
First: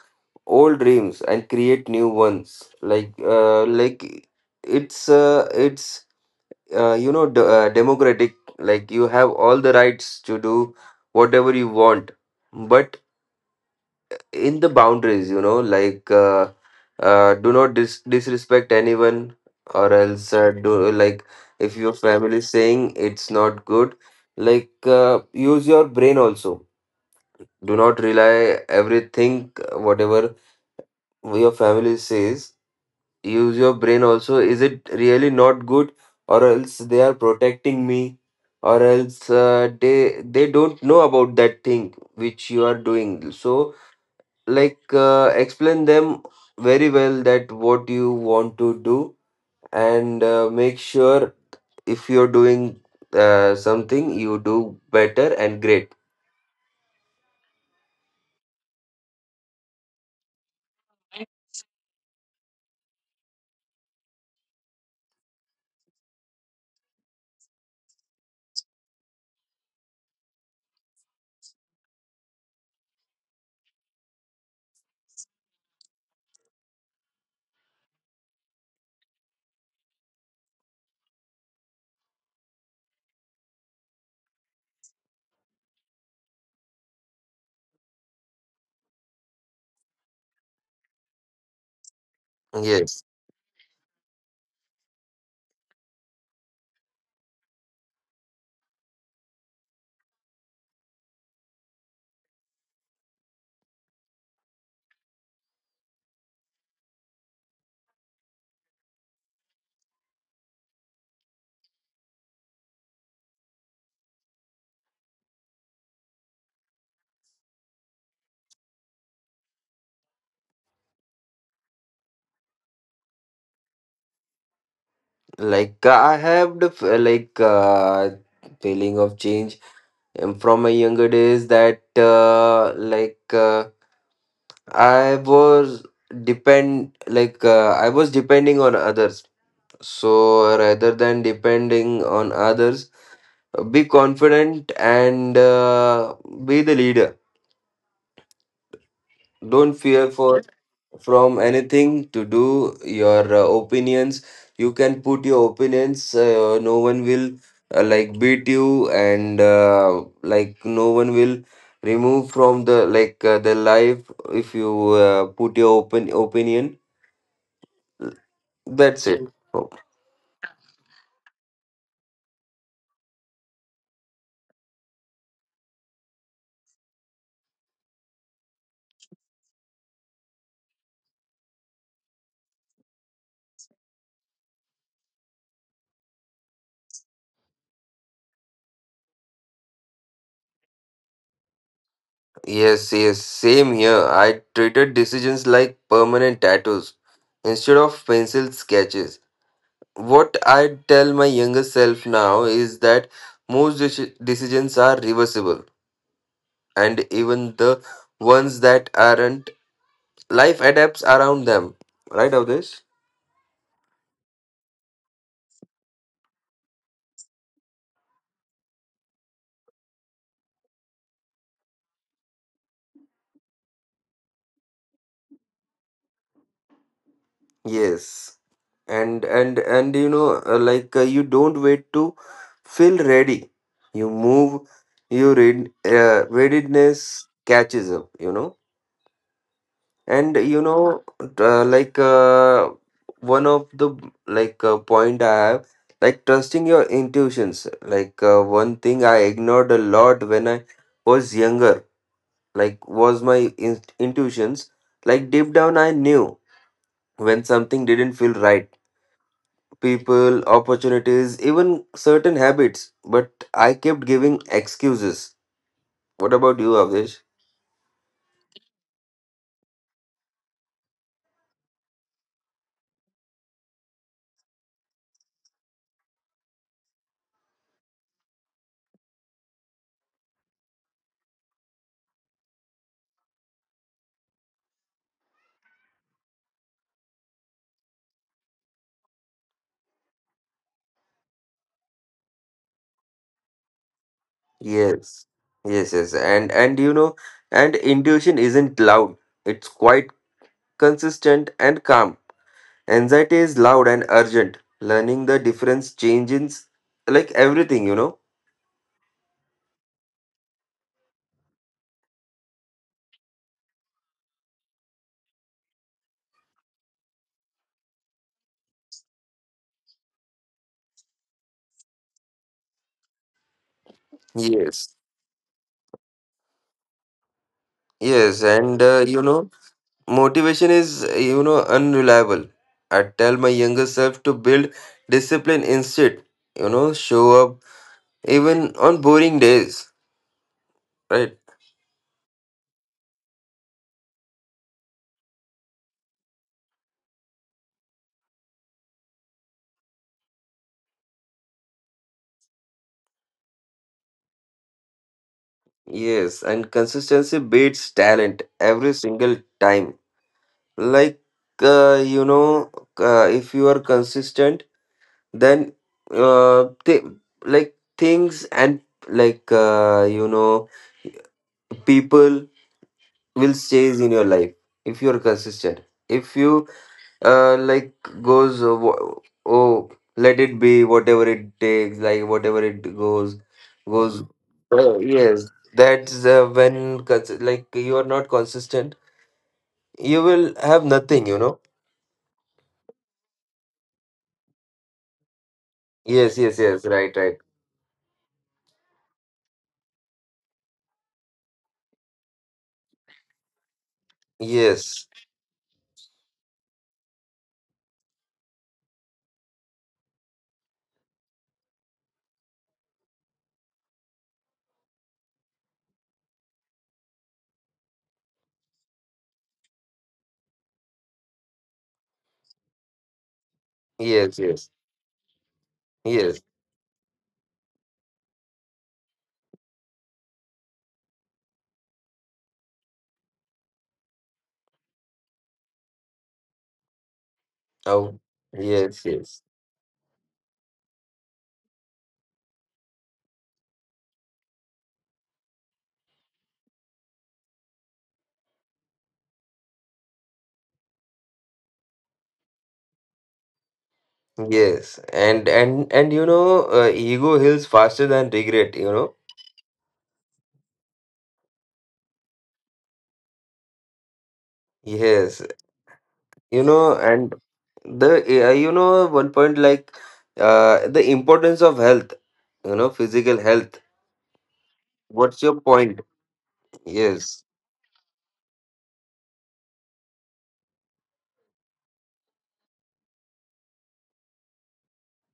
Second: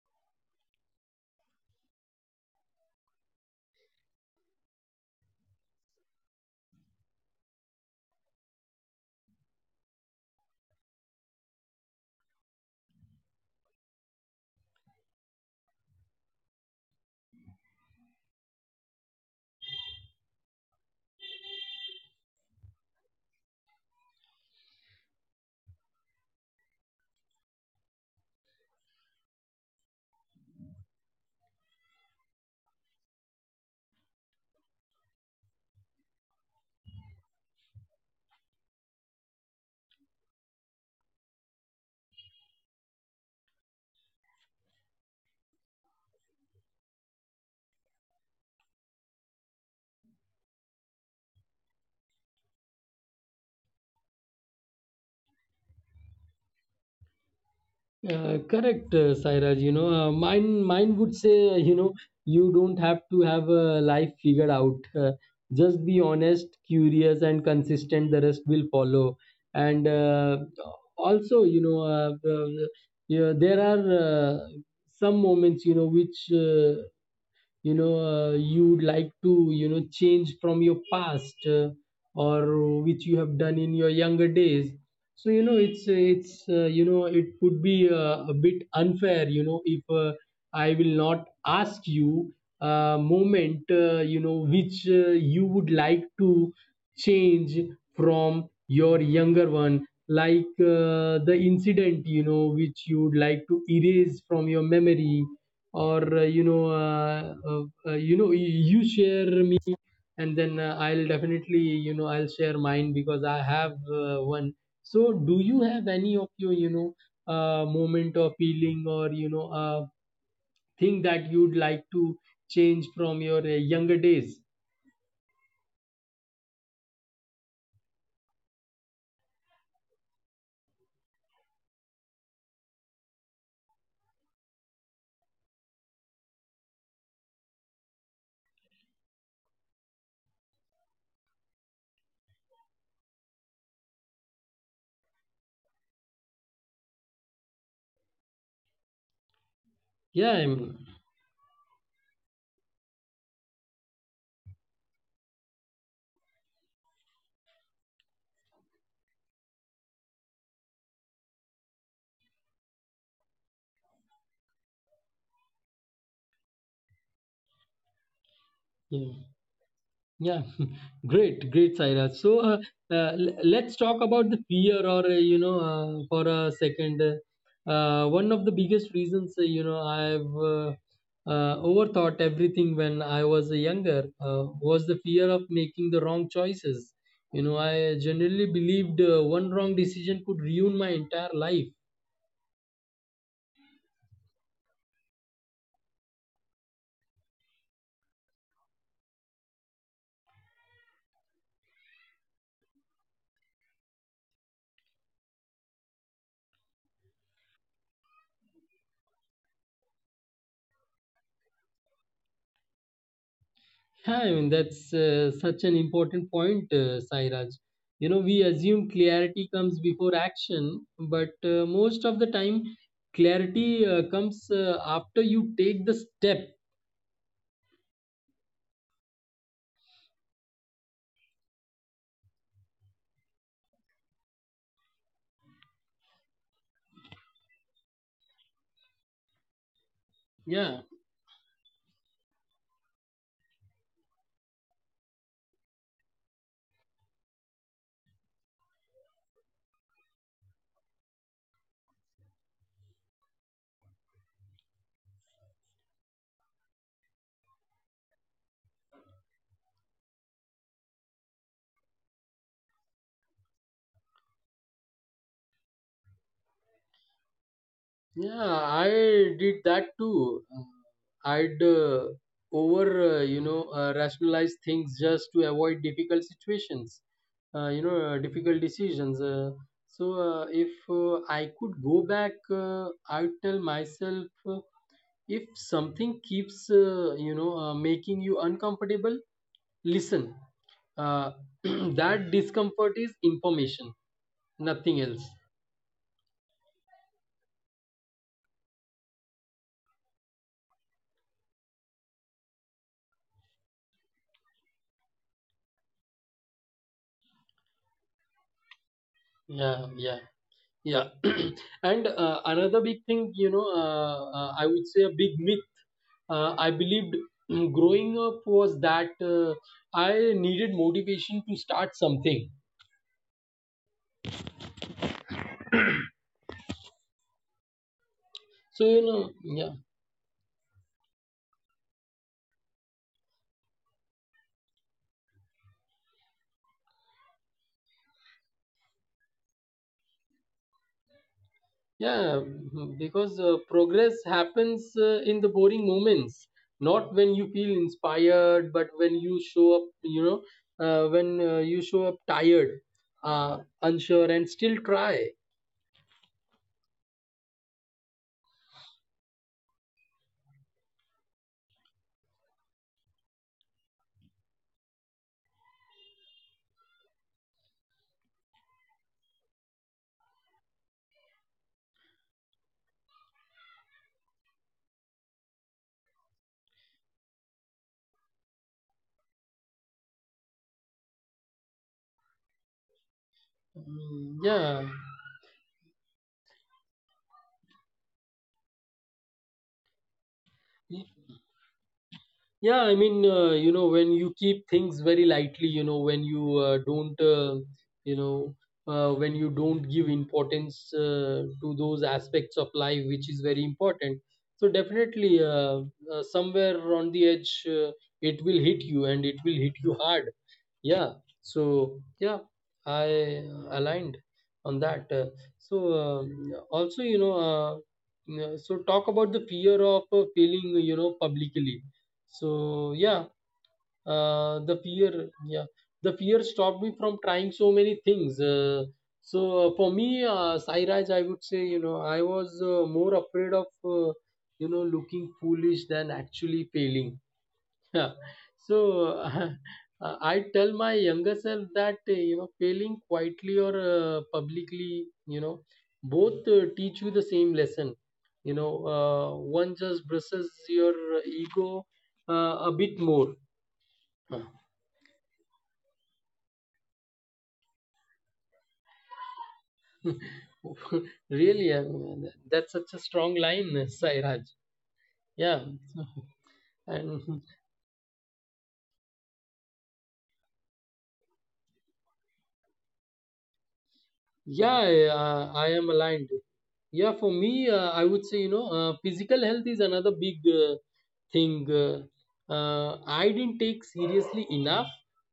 Speaker 2: old dreams and create new ones , like it's you know democratic, like you have all the rights to do whatever you want, but in the boundaries, you know. Do not disrespect anyone, or else do like if your family is saying it's not good, use your brain also. Do not rely everything whatever your family says. Use your brain also, is it really not good, or else they are protecting me, or else they don't know about that thing which you are doing. So explain them very well that what you want to do, and make sure if you're doing something, you do better and great.
Speaker 1: Correct, Sairaj. You know, mine would say, you know, you don't have to have a life figured out. Just be honest, curious, and consistent. The rest will follow. And also, you know, yeah, there are some moments, you know, which you'd like to, you know, change from your past, or which you have done in your younger days. So you know, it's you know, it would be a bit unfair, you know, if I will not ask you a
Speaker 2: Yes.
Speaker 1: moment, you know, which you would like to change from your younger one, like the incident, you know, which you would like to erase from your memory, or you know, you share me and then I'll definitely, you know, I'll share mine, because I have one. So do you have any of your, you know, moment of feeling, or you know, thing that you'd like to change from your younger days?
Speaker 2: Like I have the feeling of change, and from my younger days that I was I was depending on others. So rather than depending on others, be confident and be the leader. Don't fear
Speaker 1: Yeah,
Speaker 2: for
Speaker 1: I'm,
Speaker 2: from anything to do your opinions. You can put your opinions, no one will beat you, and no one will remove from the the life if you put your open opinion. That's
Speaker 1: yeah.
Speaker 2: it. Oh,
Speaker 1: Yeah, great, great, Saira. So let's talk about the fear, or for a second. One of the biggest reasons, you know, I've overthought everything when I was younger was the fear of making the wrong choices. You know, I generally believed one wrong decision could ruin my entire life.
Speaker 2: yes. Yes, same here. I treated decisions like permanent tattoos instead of pencil sketches. What I tell my younger self now is that most decisions are reversible, and even the ones that aren't, life adapts around them. Right, Avdesh?
Speaker 1: Yeah, I mean, that's such an important point, Sairaj. You know, we assume clarity comes before action, but most of the time, clarity comes after you take the step.
Speaker 2: Yes. And and you know, you don't wait to feel ready. You move. You read. Readiness catches up, you know. And you
Speaker 1: Yeah.
Speaker 2: know uh, like uh, one of the point I have, like trusting your intuitions. One thing I ignored a lot when I was younger was my intuitions. Like deep down I knew when something didn't feel right, people, opportunities, even certain habits, but I kept giving excuses. What about you, Avdesh?
Speaker 1: Yeah, I did that too. I'd over, rationalize things just to avoid difficult situations, difficult decisions. So if I could go back, I'd tell myself if something keeps, making you uncomfortable, listen. Uh, that discomfort is information, nothing
Speaker 2: Yes,
Speaker 1: else.
Speaker 2: yes, yes, and you know, and intuition isn't loud. It's quite consistent and calm. Anxiety is loud and urgent. Learning the difference changes like everything, you know.
Speaker 1: Yeah, yeah. Yeah, and another big thing, you know, I would say a big myth. I believed growing up was that I needed motivation to start something.
Speaker 2: Yes, yes, and
Speaker 1: So you
Speaker 2: you
Speaker 1: know,
Speaker 2: know,
Speaker 1: yeah,
Speaker 2: motivation is you know unreliable. I tell my younger self to build discipline instead. You know, show up even on boring days, right?
Speaker 1: yeah, mhm, because progress happens in the boring moments, not when you feel inspired, but when you show up, you know, when you show up tired, unsure, and still try.
Speaker 2: Yes, and consistency beats talent every single time. like you know, if you are consistent, then uh, th- like things and you know people will stays in your life if you are consistent. If you uh, like goes oh, let it be whatever it takes, like whatever it goes.
Speaker 1: Mm, yeah.
Speaker 2: Oh, yes, that's when like you are not consistent you will have nothing, you know.
Speaker 1: Yeah, I mean, you know, when you keep things very lightly, you know, when
Speaker 2: Yes,
Speaker 1: you
Speaker 2: yes, yes, right,
Speaker 1: don't,
Speaker 2: right.
Speaker 1: you know, when you don't give importance to those aspects of life which is very important. So
Speaker 2: Yes,
Speaker 1: definitely, somewhere on the edge, it will hit you, and it will hit you hard. Yeah. So yeah, I aligned on that. So also, you know, so talk about the fear of failing, you know, publicly. So yeah,
Speaker 2: yes, yes,
Speaker 1: the fear, yeah, the
Speaker 2: yes.
Speaker 1: fear stopped me from trying so many things. So for me, Sairaj, I would say, you know, I was more afraid of you know, looking foolish than actually failing. Yeah.
Speaker 2: Oh,
Speaker 1: So
Speaker 2: yes, yes,
Speaker 1: I tell my younger self that you know, failing quietly or publicly, you know, both teach you the same lesson. You know, one just brushes your ego a bit more. Uh,
Speaker 2: yes. And you know, ego heals faster than regret, you know.
Speaker 1: really, I mean, that's such a strong line, Sairaj.
Speaker 2: Yes,
Speaker 1: Yeah,
Speaker 2: you know,
Speaker 1: and
Speaker 2: and the you know one point like the importance of health. You know, physical health.
Speaker 1: yeah,
Speaker 2: What's your
Speaker 1: I am
Speaker 2: point?
Speaker 1: aligned. Yeah, for
Speaker 2: Yes.
Speaker 1: me, I would say, you know, physical health is another big thing. I didn't take seriously enough.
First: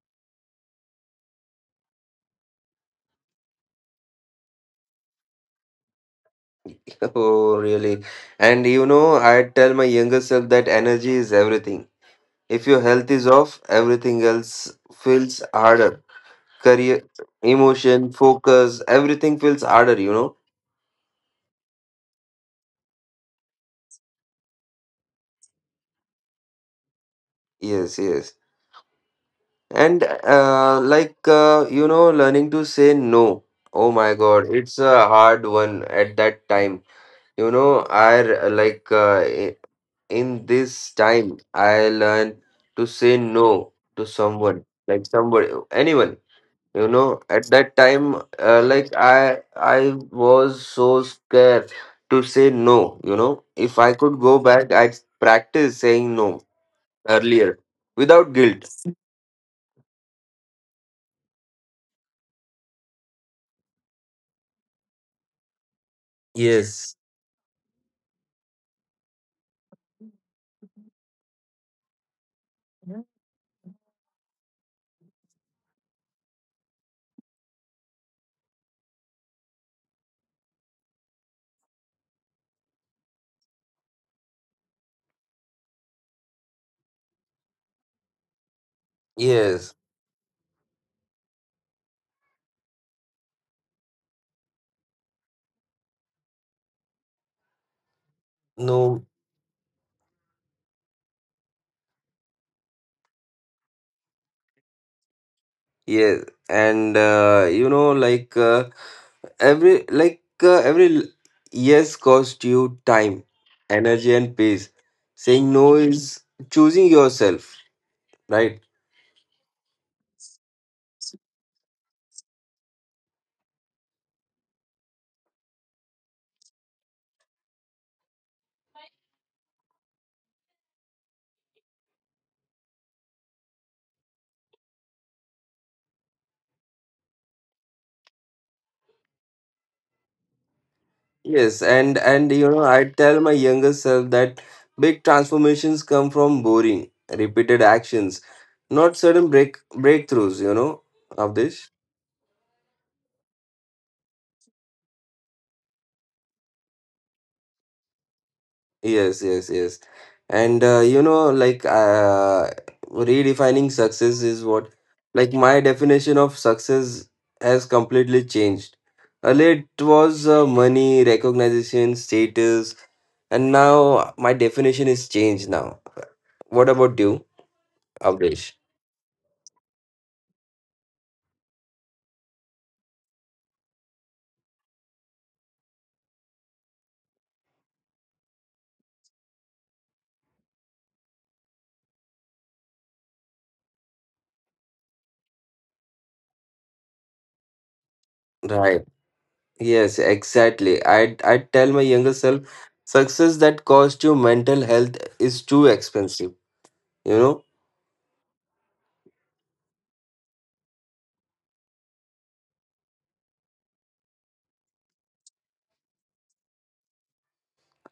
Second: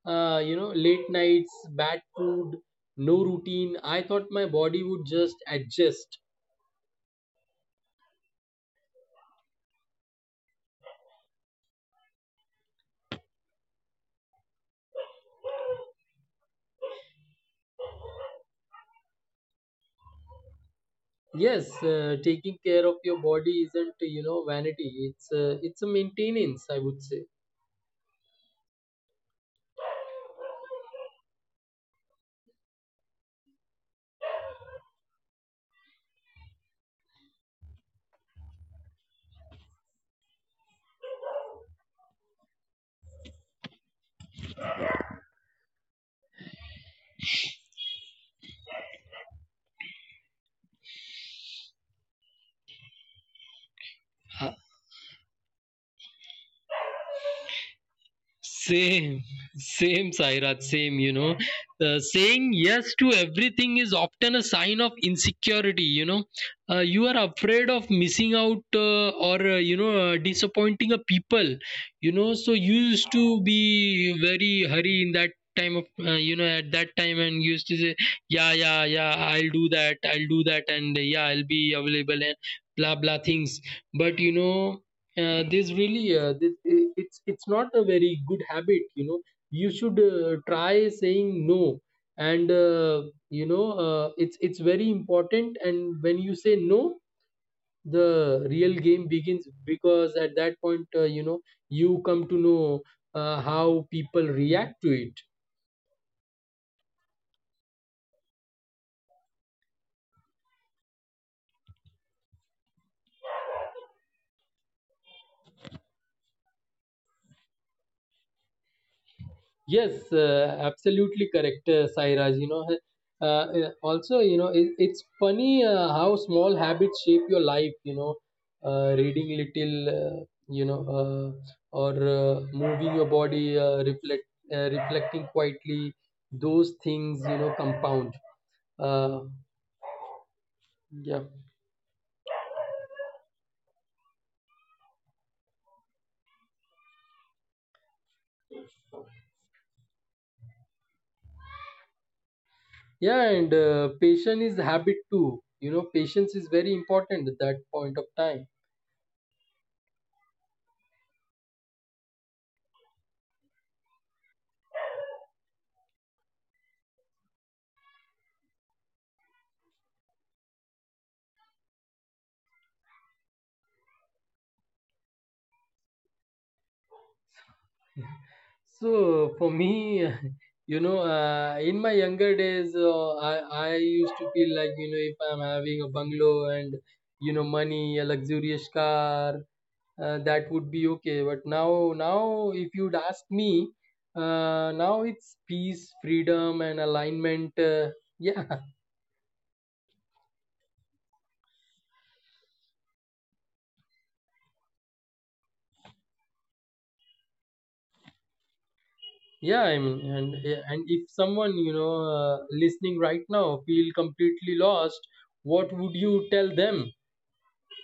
Speaker 1: You know, late nights, bad food, no routine. I thought my body would just adjust.
Speaker 2: Oh, really? And you know, I tell my younger self that energy is everything. If your health is off, everything else feels harder. Career, emotion, focus, everything feels harder, you know?
Speaker 1: Yes, taking care of your body isn't, you know, vanity. It's a maintenance, I would say.
Speaker 2: Yes, yes. And you know, learning to say no. Oh my God, it's a hard one at that time. You know, I r- like I- in this time, I learn to say no to someone, like somebody, anyone. You know, at that time, I was so scared to say no. You know, if I could go back, I'd practice saying no earlier, without guilt.
Speaker 1: Same, same, Sairat, same, you know. Saying yes to everything is often a sign of insecurity, you know.
Speaker 2: Yes.
Speaker 1: You are afraid of missing out or, you know, disappointing a people, you know. So you
Speaker 2: Yeah.
Speaker 1: used to be very hurry in that time of, you know, at that time, and used to say, yeah, yeah, yeah, I'll do that, and yeah, I'll be available and blah, blah things. But, you know, there's really this, it's not a very good habit, you know. You
Speaker 2: Yes.
Speaker 1: should try saying no, and you know, it's very important, and when you say no, the real game
Speaker 2: No.
Speaker 1: begins, because at that point, you know, you come to know how people react to it.
Speaker 2: Yes, and you know every like uh, every l- yes cost you time, energy and pace. Saying no is choosing yourself, right?
Speaker 1: Yes, absolutely correct, Sairaj. You know, also, you know, it's funny how small habits shape your life. You know, reading little, uh, you know, or moving your body, reflecting quietly. Those things, you know, compound. Uh, yeah,
Speaker 2: Yes, and you know, I tell my younger self that big transformations come from boring, repeated actions, not sudden breakthroughs. You know, of this.
Speaker 1: yeah, and patience is habit too. You know, patience is very important at that point of time.
Speaker 2: Yes, yes, yes, and you know, redefining success is what, like my definition of success has completely changed. Earlier, it was money, recognition, status, and now my definition is changed. Now, what about you, Abdesh?
Speaker 1: So for me, you know, in my younger days, I used to feel like, you know, if I'm having a bungalow and you know money, a luxurious car, that would be okay. But now, now if you'd ask me, now it's peace, freedom, and alignment. Yeah,
Speaker 2: Right. Yes, exactly. I tell my younger self, success that costs you mental health is too expensive, you know.
Speaker 1: yeah. I mean, and if someone, you know, listening right now, feel completely lost, what would you tell them?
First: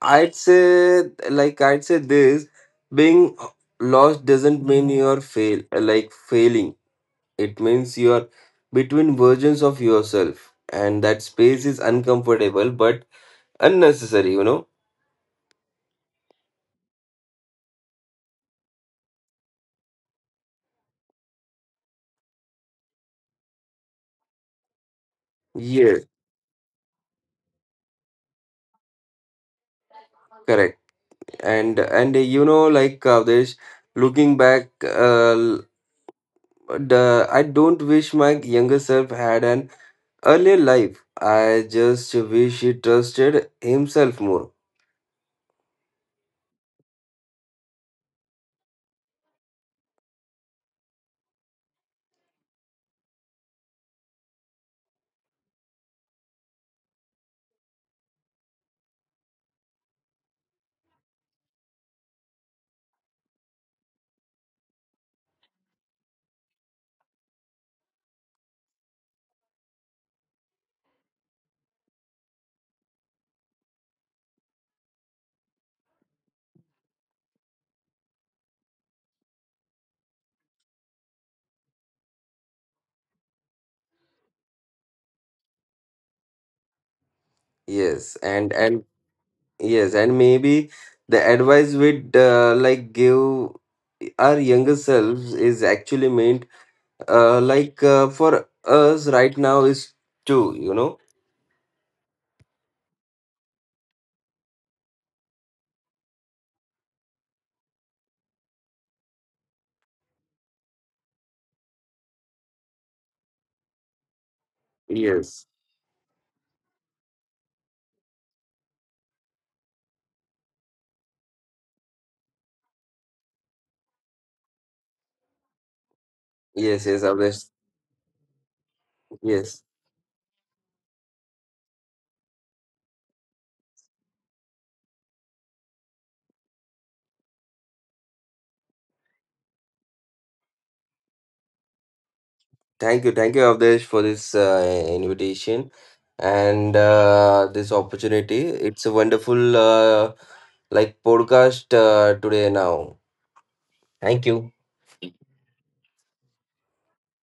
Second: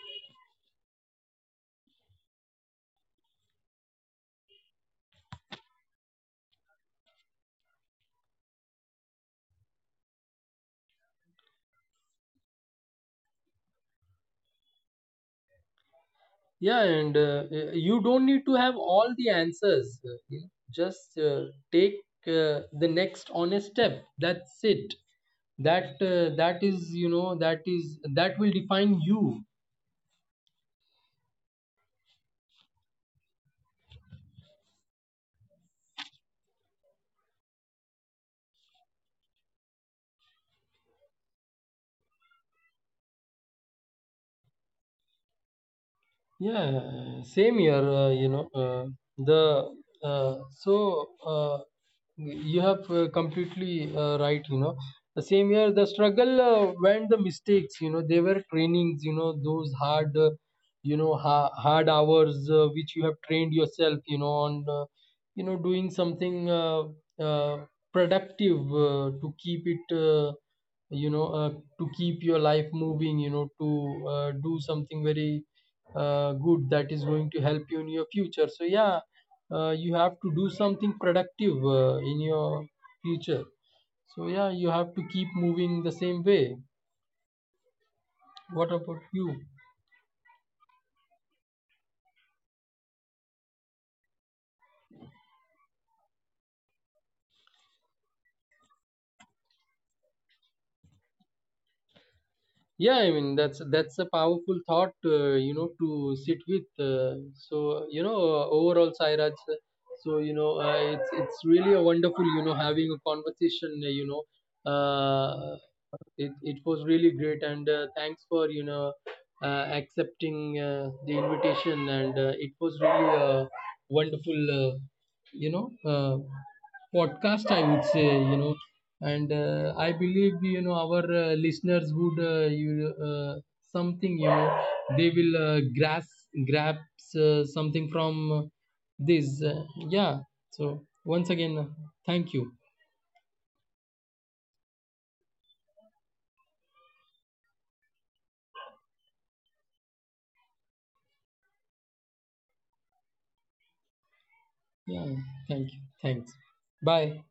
Speaker 2: I'd say I'd say this, being lost doesn't mean you're failing. It means you're between versions of yourself, and that space is uncomfortable but unnecessary, you know.
Speaker 1: Yeah, and you don't need to have all the answers, you know, just take the next honest step, that's it. That
Speaker 2: Yes,
Speaker 1: that is, you know, that is that will define you.
Speaker 2: correct. And you know, like Kavdesh, looking back, I don't wish my younger self had an earlier life. I just wish he trusted himself more.
Speaker 1: Yeah, same here. You know, the, so you have completely right. You know, the same here. The struggle when the mistakes. You know, they were trainings. You know, those hard, you know, hard hours which you have trained yourself. You know, on you know, doing something uh, productive to keep it. You know, to keep your life moving. You know, to do something very good that is going to help you in your future, so yeah, you have to do something productive in your future. So yeah, you have to keep moving the same way.
Speaker 2: Yes, and
Speaker 1: What
Speaker 2: and
Speaker 1: about you?
Speaker 2: yes, and maybe the advice we'd like give our younger selves is actually meant for us right now is two, you know.
Speaker 1: Yeah, I mean, that's a powerful thought, you know, to sit with. So you know, overall, Sairaj. So you know, it's really a wonderful, you know, having a conversation. You know,
Speaker 2: Yes.
Speaker 1: uh, it was really great, and thanks for, you know, accepting the invitation, and it was really a wonderful, you know, uh,
Speaker 2: Yes. Yes.
Speaker 1: podcast.
Speaker 2: Abdesh.
Speaker 1: I would say, you know, and
Speaker 2: Yes.
Speaker 1: I believe, you know, our listeners would you something, you know, they will grasp grab something from this, yeah. So once again, thank you.
Speaker 2: Thank you, Avdesh, for this invitation and this opportunity. It's a wonderful podcast today now. Thank you.
Speaker 1: Yeah, thank you, thanks, bye.